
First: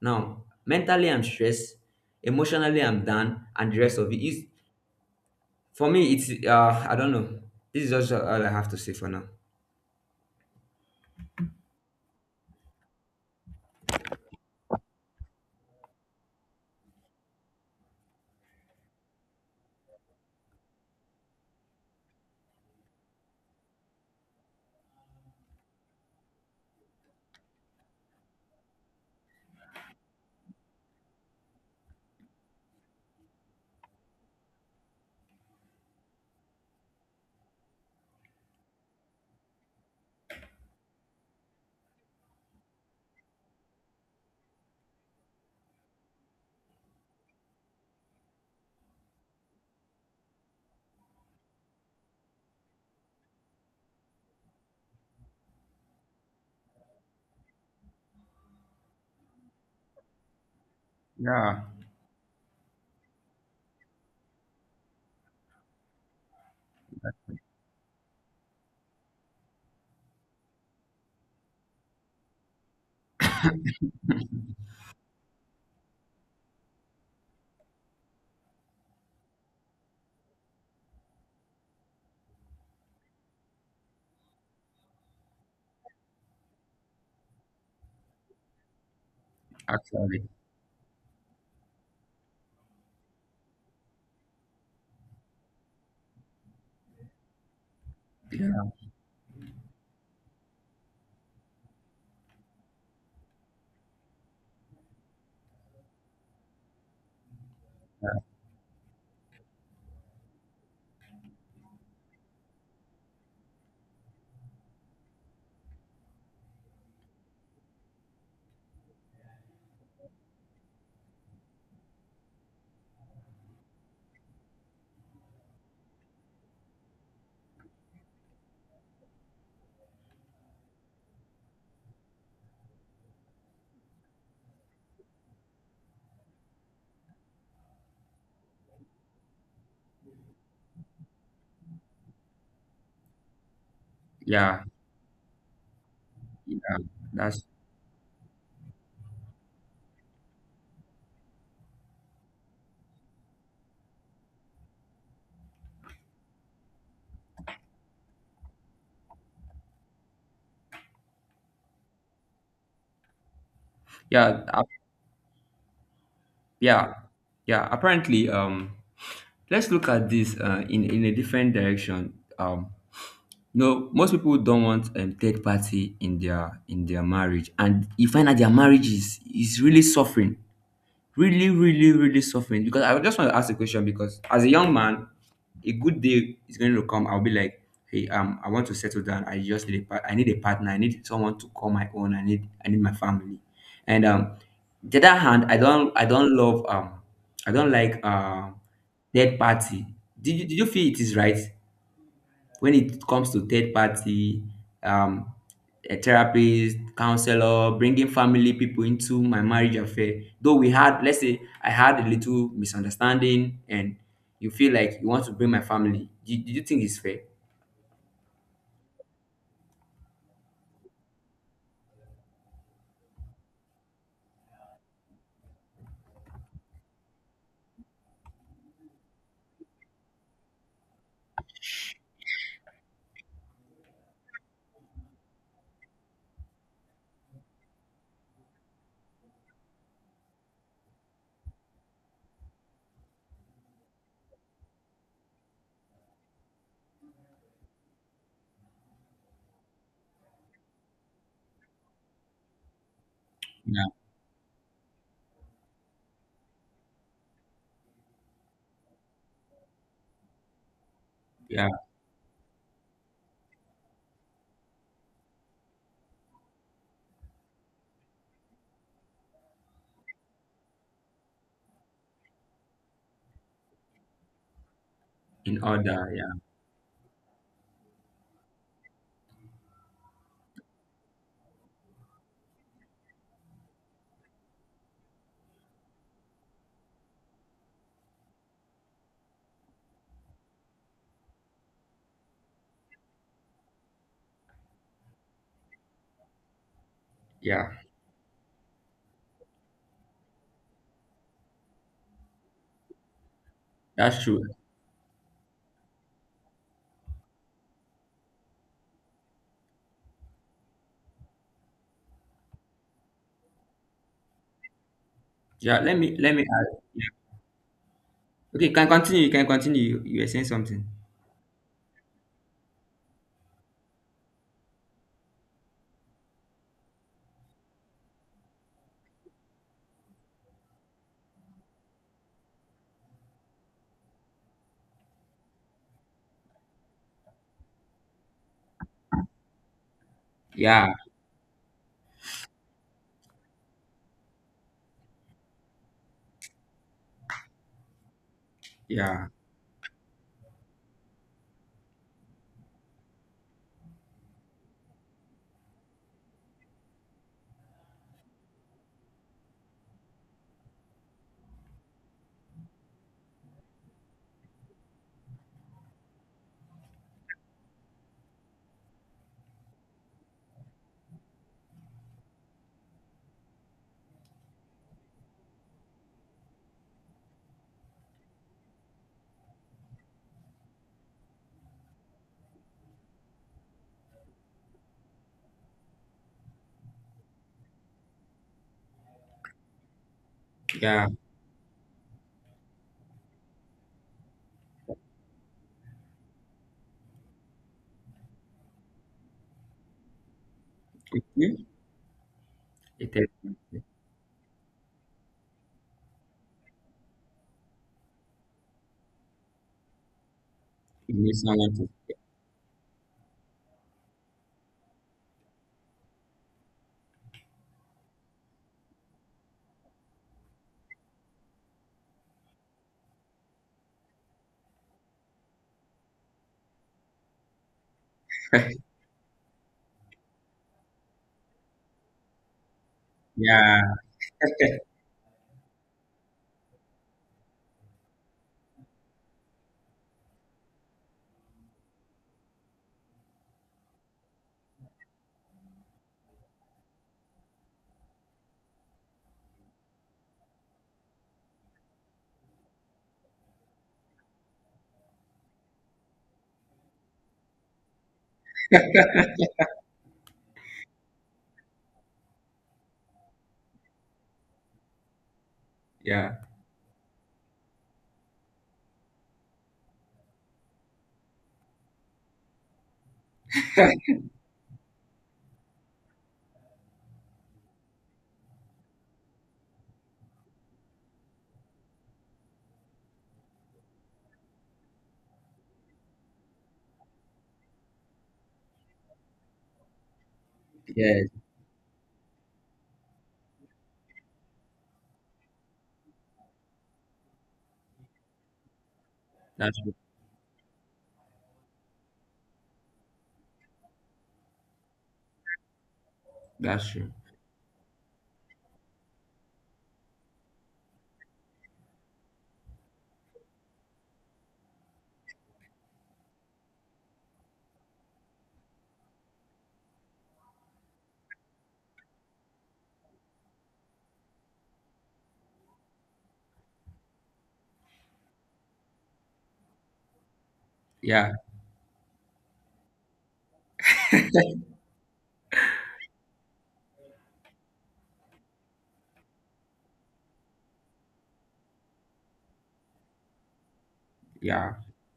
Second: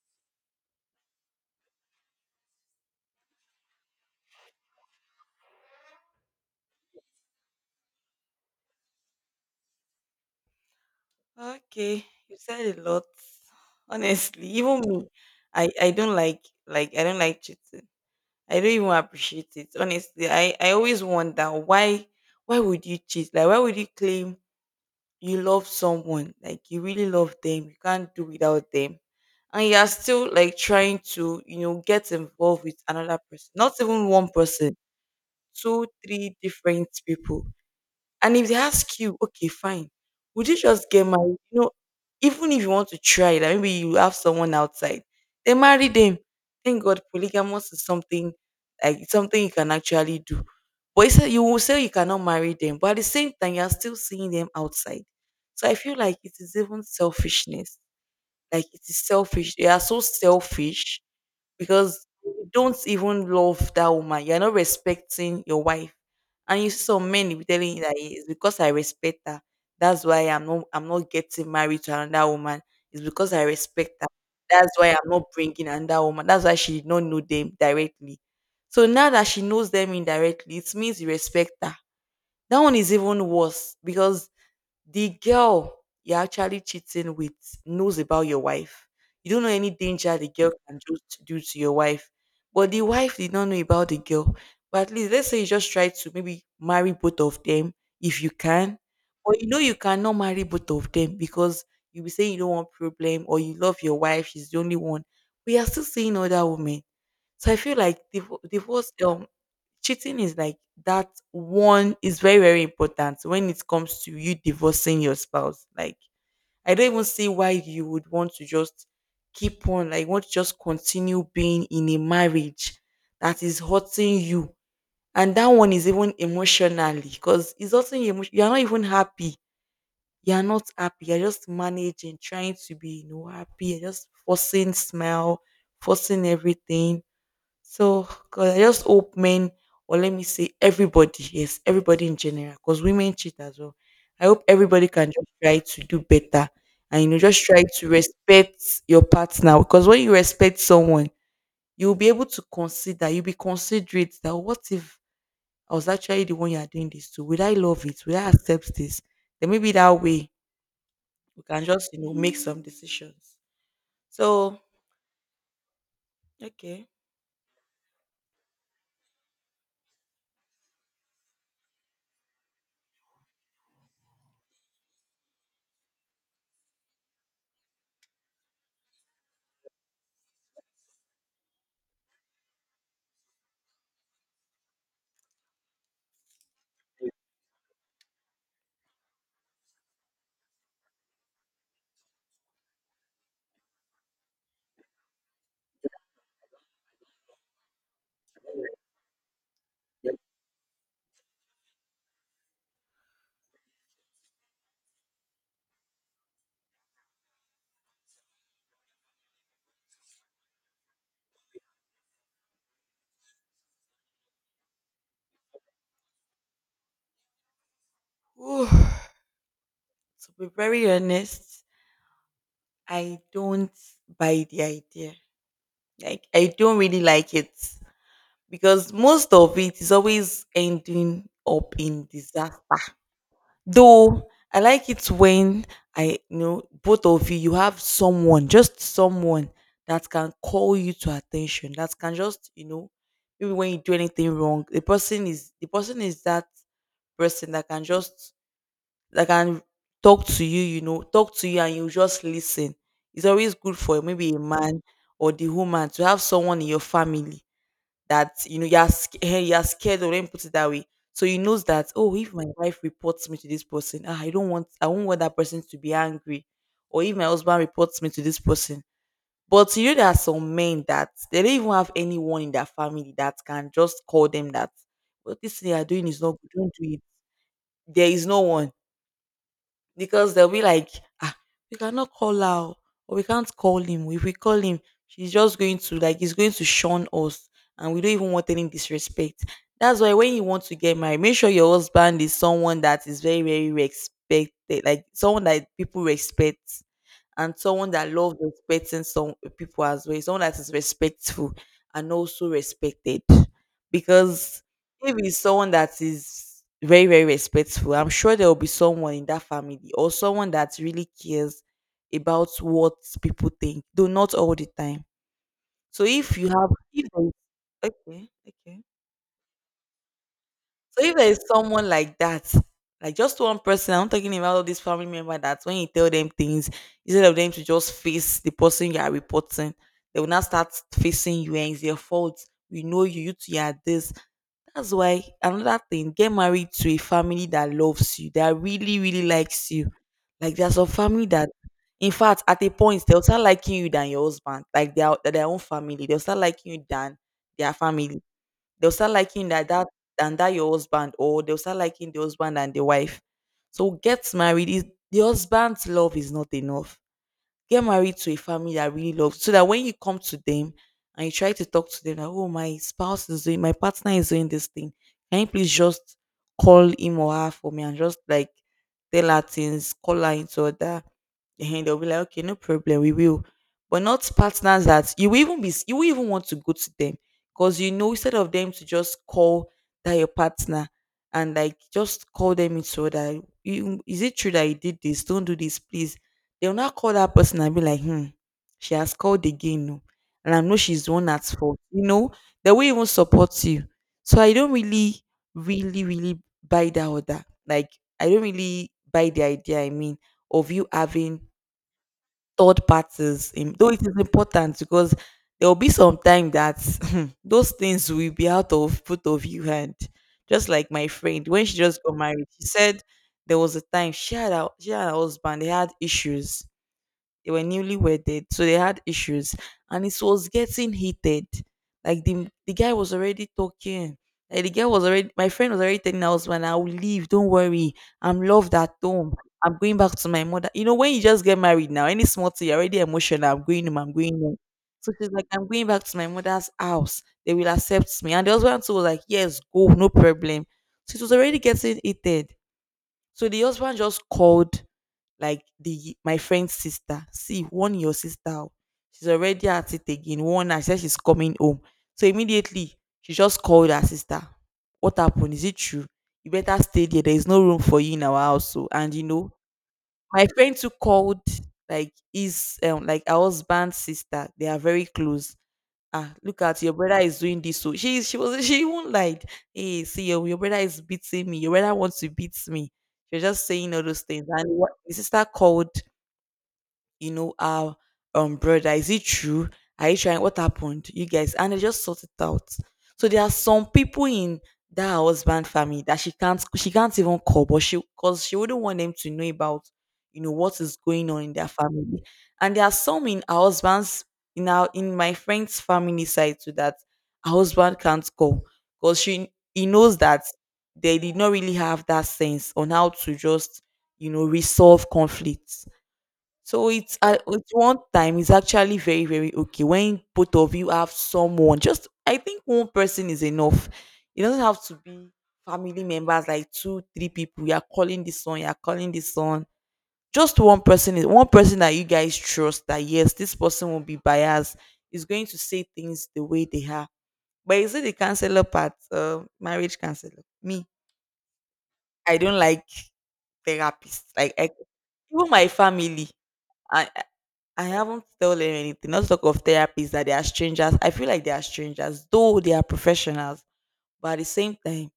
Speaker 2: Now, mentally I'm stressed, emotionally I'm done, and the rest of it is for me. It's, uh, I don't know. This is just all I have to say for now.
Speaker 1: Okay, you said a lot. Honestly, even me, I, I don't like like I don't like cheating. I don't even appreciate it. Honestly, I, I always wonder why why would you cheat? Like, why would you claim you love someone? Like you really love them. You can't do without them. And you are still like trying to, you know, get involved with another person. Not even one person. Two, three different people. And if they ask you, okay, fine, would you just get married? You know, even if you want to try it, like maybe you have someone outside, they marry them. Thank God, polygamous is something, like it's something you can actually do. But you say, you will say you cannot marry them, but at the same time, you are still seeing them outside. So I feel like it is even selfishness. Like it is selfish. They are so selfish,
Speaker 2: Yeah,
Speaker 1: because you don't even love that woman. You're not respecting your wife. And you see some men will be telling you that it's because I respect her. That's why I'm not I'm not getting married to another woman. It's because I respect her. That's why I'm not bringing another woman. That's why she did not know them directly. So now that she knows them indirectly, it means you respect her. That one is even worse because the girl you're actually cheating with knows about your wife. You don't know any danger
Speaker 2: actually,
Speaker 1: the girl can just do to your wife. But the wife did not know about the girl. But at least let's say you just try to maybe marry both of them if you
Speaker 2: yeah,
Speaker 1: can. Or you know you cannot marry both of them because you be saying you don't want problem, or you love your wife, she's the only one. We are still seeing other women. So I feel like divo- divorce, um, cheating is like, that one is very very important when it comes to you divorcing your spouse. Like, I don't even see why you would want to just keep on, like want to just continue being in a marriage that is hurting you, and that one is even emotionally, because it's also you. You are not even happy. You are not happy. You're just managing, trying to be, you know, happy. You're just forcing smile, forcing everything. So, cause I just hope men, or let me say everybody, yes, everybody in general, because women cheat as well. I hope
Speaker 2: yeah,
Speaker 1: everybody can just try to do better
Speaker 2: yeah.
Speaker 1: and, you know, just
Speaker 2: That's
Speaker 1: try to respect your partner. Because when you respect someone, you'll be able to consider, you'll be considerate that, "Oh, what if I was actually the one you are doing this to? Would I love it? Would I accept this?" Then maybe that way we can just, you know, make some decisions.
Speaker 2: Yeah,
Speaker 1: So,
Speaker 2: uh,
Speaker 1: okay.
Speaker 2: yeah, yeah. Apparently, um, let's look at this uh, in in a different direction. Um, No, most people don't want um, third party in their in their marriage, and you find that their marriage is is really suffering, really, really, really suffering. Because I just want to ask a question. Because as a young man, a good day is going to come. I'll be like, hey, um, I want to settle down. I just need a part- I need a partner. I need someone to call my own. I need I need my family. And um, the other hand, I don't I don't love um I don't like um third party. Did you did you feel it is right? When it comes to third party, um a therapist, counselor bringing family people into my marriage affair, though we had let's say I had a little misunderstanding, and you feel like you want to bring my family, do, do you think it's fair?
Speaker 1: Whew. To be very honest, I don't buy the idea. Like, I don't really like it because most of it is always ending up in disaster. Though I like it when I, you know, both of you, you have someone, just someone that can call you to attention, that can just, you know, maybe when you do anything wrong, the person is the person is that person that can just, that can talk to you, you know, talk to you and you just listen. It's always good
Speaker 2: Yeah,
Speaker 1: for maybe a man or the woman to have someone in your family that you know you're sc- eh, you're scared of. Let me put it that way. So he knows
Speaker 2: yeah,
Speaker 1: that, oh, if my wife reports me to this person, ah, I don't want I won't want that person to be angry, or if my husband reports me to this person. But you know there are some men that they don't even have anyone in their family that can just call them that, what this
Speaker 2: in
Speaker 1: thing you are doing
Speaker 2: order.
Speaker 1: is
Speaker 2: Yeah,
Speaker 1: not good. Don't do it. There is no one, because they'll be like, ah, we cannot call her o, or we can't call him. If we call him, she's just going to like he's going to shun us, and we don't even want any disrespect. That's why when you want to get married, make sure your husband is someone that is very, very respected, like someone that people respect and
Speaker 2: yeah,
Speaker 1: someone that loves respecting some people as well. Someone that is respectful and also respected.
Speaker 2: that's true.
Speaker 1: Because if it's someone that is very, very respectful, I'm sure there will be someone in that family or someone that really cares about what people think, though not all the time.
Speaker 2: Yeah, let
Speaker 1: So
Speaker 2: me let
Speaker 1: if
Speaker 2: me
Speaker 1: you
Speaker 2: add,
Speaker 1: have, if
Speaker 2: yeah.
Speaker 1: there is- okay,
Speaker 2: Okay,
Speaker 1: okay.
Speaker 2: can continue you can continue, you, you were saying something.
Speaker 1: So if there is someone like that, like just one person, I'm not talking about all these family member that when you tell them things, instead of them to just face the person you are reporting, they will now start facing you and it's their fault. We know you, you two are this. That's why another thing, get married to a family that loves you, that really, really likes you. Like there's some
Speaker 2: Yeah,
Speaker 1: family that in fact at a point they'll start liking you than your husband. Like their their own family. They'll start liking you than their family. They'll start
Speaker 2: yeah,
Speaker 1: liking that that and that your husband, or they'll start liking the husband and the wife. So get married. Is the husband's love is not enough. Get married to a family that really loves, so that when you come to them and you try to talk to them, that, oh, my spouse is doing, my partner is doing this thing. Can you please just call him or her for me and just like tell her things, call her into order, and they'll be like, okay, no problem, we will. But not partners that you will even be you will even want to go to them. Because you know, instead of them to just call that your partner and like just call them into that, you, is it true that you did this? Don't do this, please. They'll not call that person and be like, hmm, she has called again. No. And I know she's
Speaker 2: yeah,
Speaker 1: the one that's fault. You know, they will even support you. So I don't really, really, really buy that or that. Like I don't really buy the idea, I mean, of you having
Speaker 2: okay.
Speaker 1: third
Speaker 2: It is-
Speaker 1: parties im- though it is important because there will be some time that those things will be out of both of you hand, just like my
Speaker 2: you need
Speaker 1: friend. When
Speaker 2: someone
Speaker 1: she just
Speaker 2: to,
Speaker 1: got married, she said there was a time she had a she had a husband, they had issues. They were newly wedded, so they had issues, and it was getting heated. Like the the guy was already talking. Like the girl was already. My friend was already telling us, "Man, I'll leave. Don't worry. I'm loved at home. I'm going back to my mother." You know, when you just get married now, any small thing, you're already emotional. I'm
Speaker 2: yeah,
Speaker 1: going home. I'm going home. So she's like, "I'm going back to my mother's house. They will accept me." And the husband too was like, "Yes, go. No problem." So it was already getting heated. So the husband just called like the my friend's sister. "See, warn your sister. Oh, she's already at it again. Warn her. She said she's coming home." So immediately, she just called her sister. "What happened? Is it true? You better stay there. There is no room for you in our house." So, and you know, my friend too called like his um like our husband's sister. They are very close. "Ah,
Speaker 2: yeah,
Speaker 1: look at your brother, is doing this." So she she was she even lied. "Hey, see your, your brother is beating me. Your brother wants to beat me." She was just saying all those things. And what, the sister called, you know, our um brother. "Is it true? Are you trying? What happened, you guys?" And they just sort it out. So there are some people in that her husband family that she can't she can't even call, but she, because she wouldn't want them to know about, you know, what is
Speaker 2: yeah.
Speaker 1: going on in their family. And there are some in her husband's in our in my friend's family side too that her husband can't call because she
Speaker 2: That's
Speaker 1: he
Speaker 2: true.
Speaker 1: knows that they did not really have that sense on how to just, you know, resolve conflicts.
Speaker 2: That's
Speaker 1: So
Speaker 2: true.
Speaker 1: it's at, at one time, it's actually very, very okay when both of you have someone. Just, I think one person is enough. It doesn't have to be family members like two three people. You are calling this one. You are calling this one. Just one person, is one person that you guys trust, that yes, this person will be biased, is going to say things the way they are. But is it the counselor part? Uh, marriage counselor. Me,
Speaker 2: Yeah,
Speaker 1: I don't like
Speaker 2: yeah,
Speaker 1: therapists. Like I, even my family. I, I haven't told them anything, not to talk of therapists, that they are strangers. I feel like they are strangers, though they are professionals. But at the
Speaker 2: yeah,
Speaker 1: same time,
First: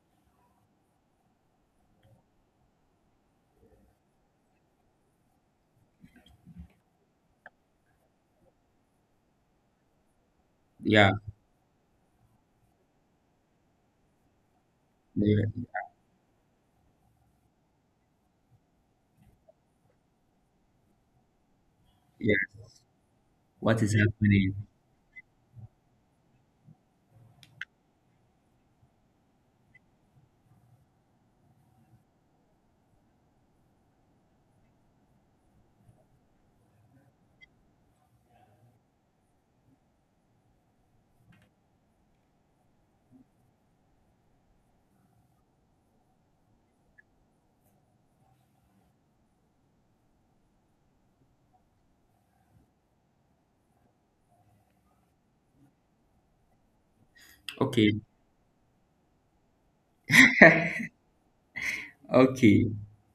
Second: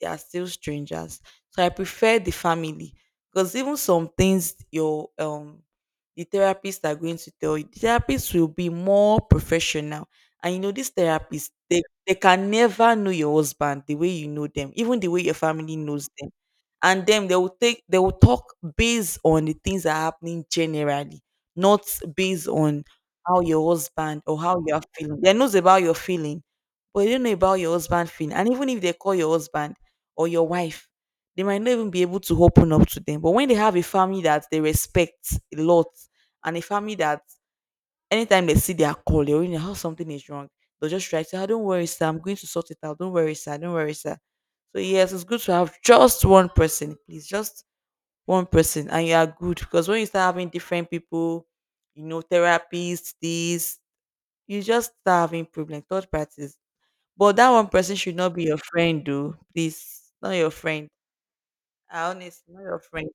Speaker 1: they are still strangers. So I prefer the family, because even some things your um the therapists are going to tell you, the therapists will be more professional. And you know, these therapists, they, they can never know your husband the way you know them, even the way your
Speaker 2: yeah.
Speaker 1: family knows them. And then they will take they will talk based on the things that are happening generally, not based
Speaker 2: Yeah.
Speaker 1: on how your
Speaker 2: What is
Speaker 1: husband or
Speaker 2: happening?
Speaker 1: how you are feeling. They knows about your feeling, but they don't know about your husband feeling. And even if they call your husband, or your wife, they might not even be able to open up to them. But when they have a family that they respect a lot, and a family that anytime they see their call, they already know how something is wrong, they'll just try to say, "Ah, don't worry, sir, I'm going to sort it out. Don't worry, sir, don't worry, sir." So yes, it's good to have just one person, please, just one person, and you are good, because when you start having different people, you know, therapists, this, you just start having problems, third parties. But that one person
Speaker 2: Okay,
Speaker 1: should not be your friend, though. Please, not your friend. I honestly, not
Speaker 2: okay.
Speaker 1: your friend.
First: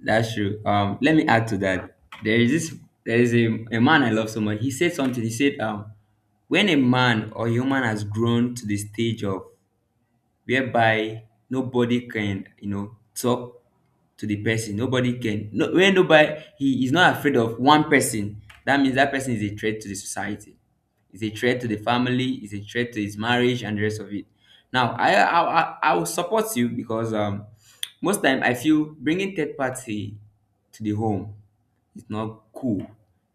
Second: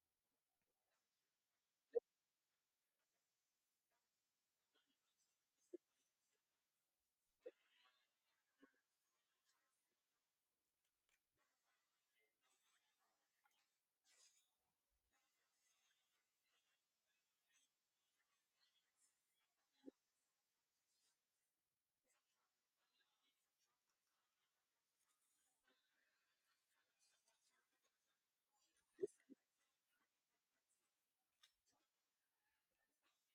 Speaker 2: That's true. Um, let me add to that. There is this. There is a, a man I love so much. He said something. He said, um, when a man or human has grown to the stage of whereby nobody can, you know, talk to the person. Nobody can no when nobody, he is not afraid of one person, that means that person is a threat to the society. Is a threat to the family, is a threat to his marriage and the rest of it. Now I I I, I will support you, because um most time I feel bringing third party to the home, it's not cool.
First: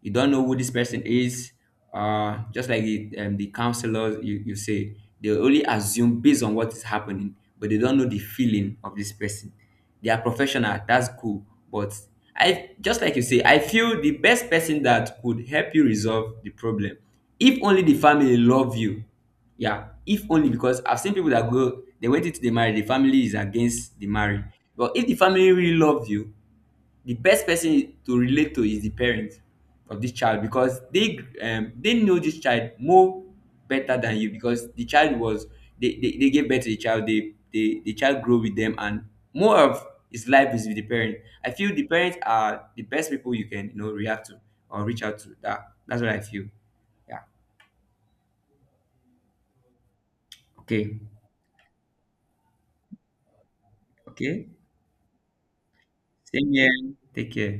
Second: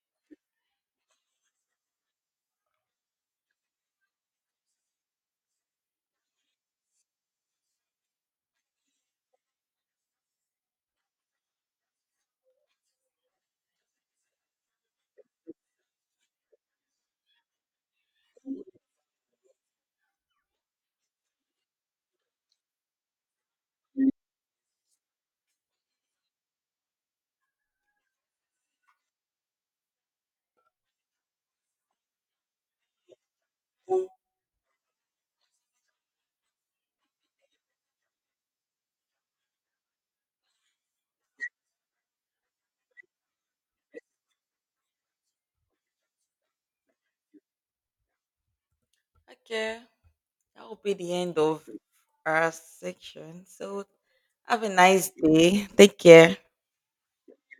Speaker 2: You don't know who this person is. Uh, just like the, um, the counselors, you, you say, they only assume based on what is happening, but they don't know the feeling of this person. They are professional, that's cool. But I just like you say, I feel the best person that could help you resolve the problem, if only the family love you. Yeah, if only, because I've seen people that go, they went into the marriage, the family is against the marriage. But if the family really love you, the best person to relate to is the parent of this child, because they um, they know this child more better than you, because the child was, they, they, they gave birth to the child, they, they the child grew with them, and more of his life is with the parent. I feel the parents are the best people you can, you know react to or reach out to. That that's what I feel. Yeah.
Speaker 1: Okay, that will be
Speaker 2: Okay,
Speaker 1: the end of our section. So,
Speaker 2: okay.
Speaker 1: have a nice day. Take care.
Speaker 2: Same here, take care.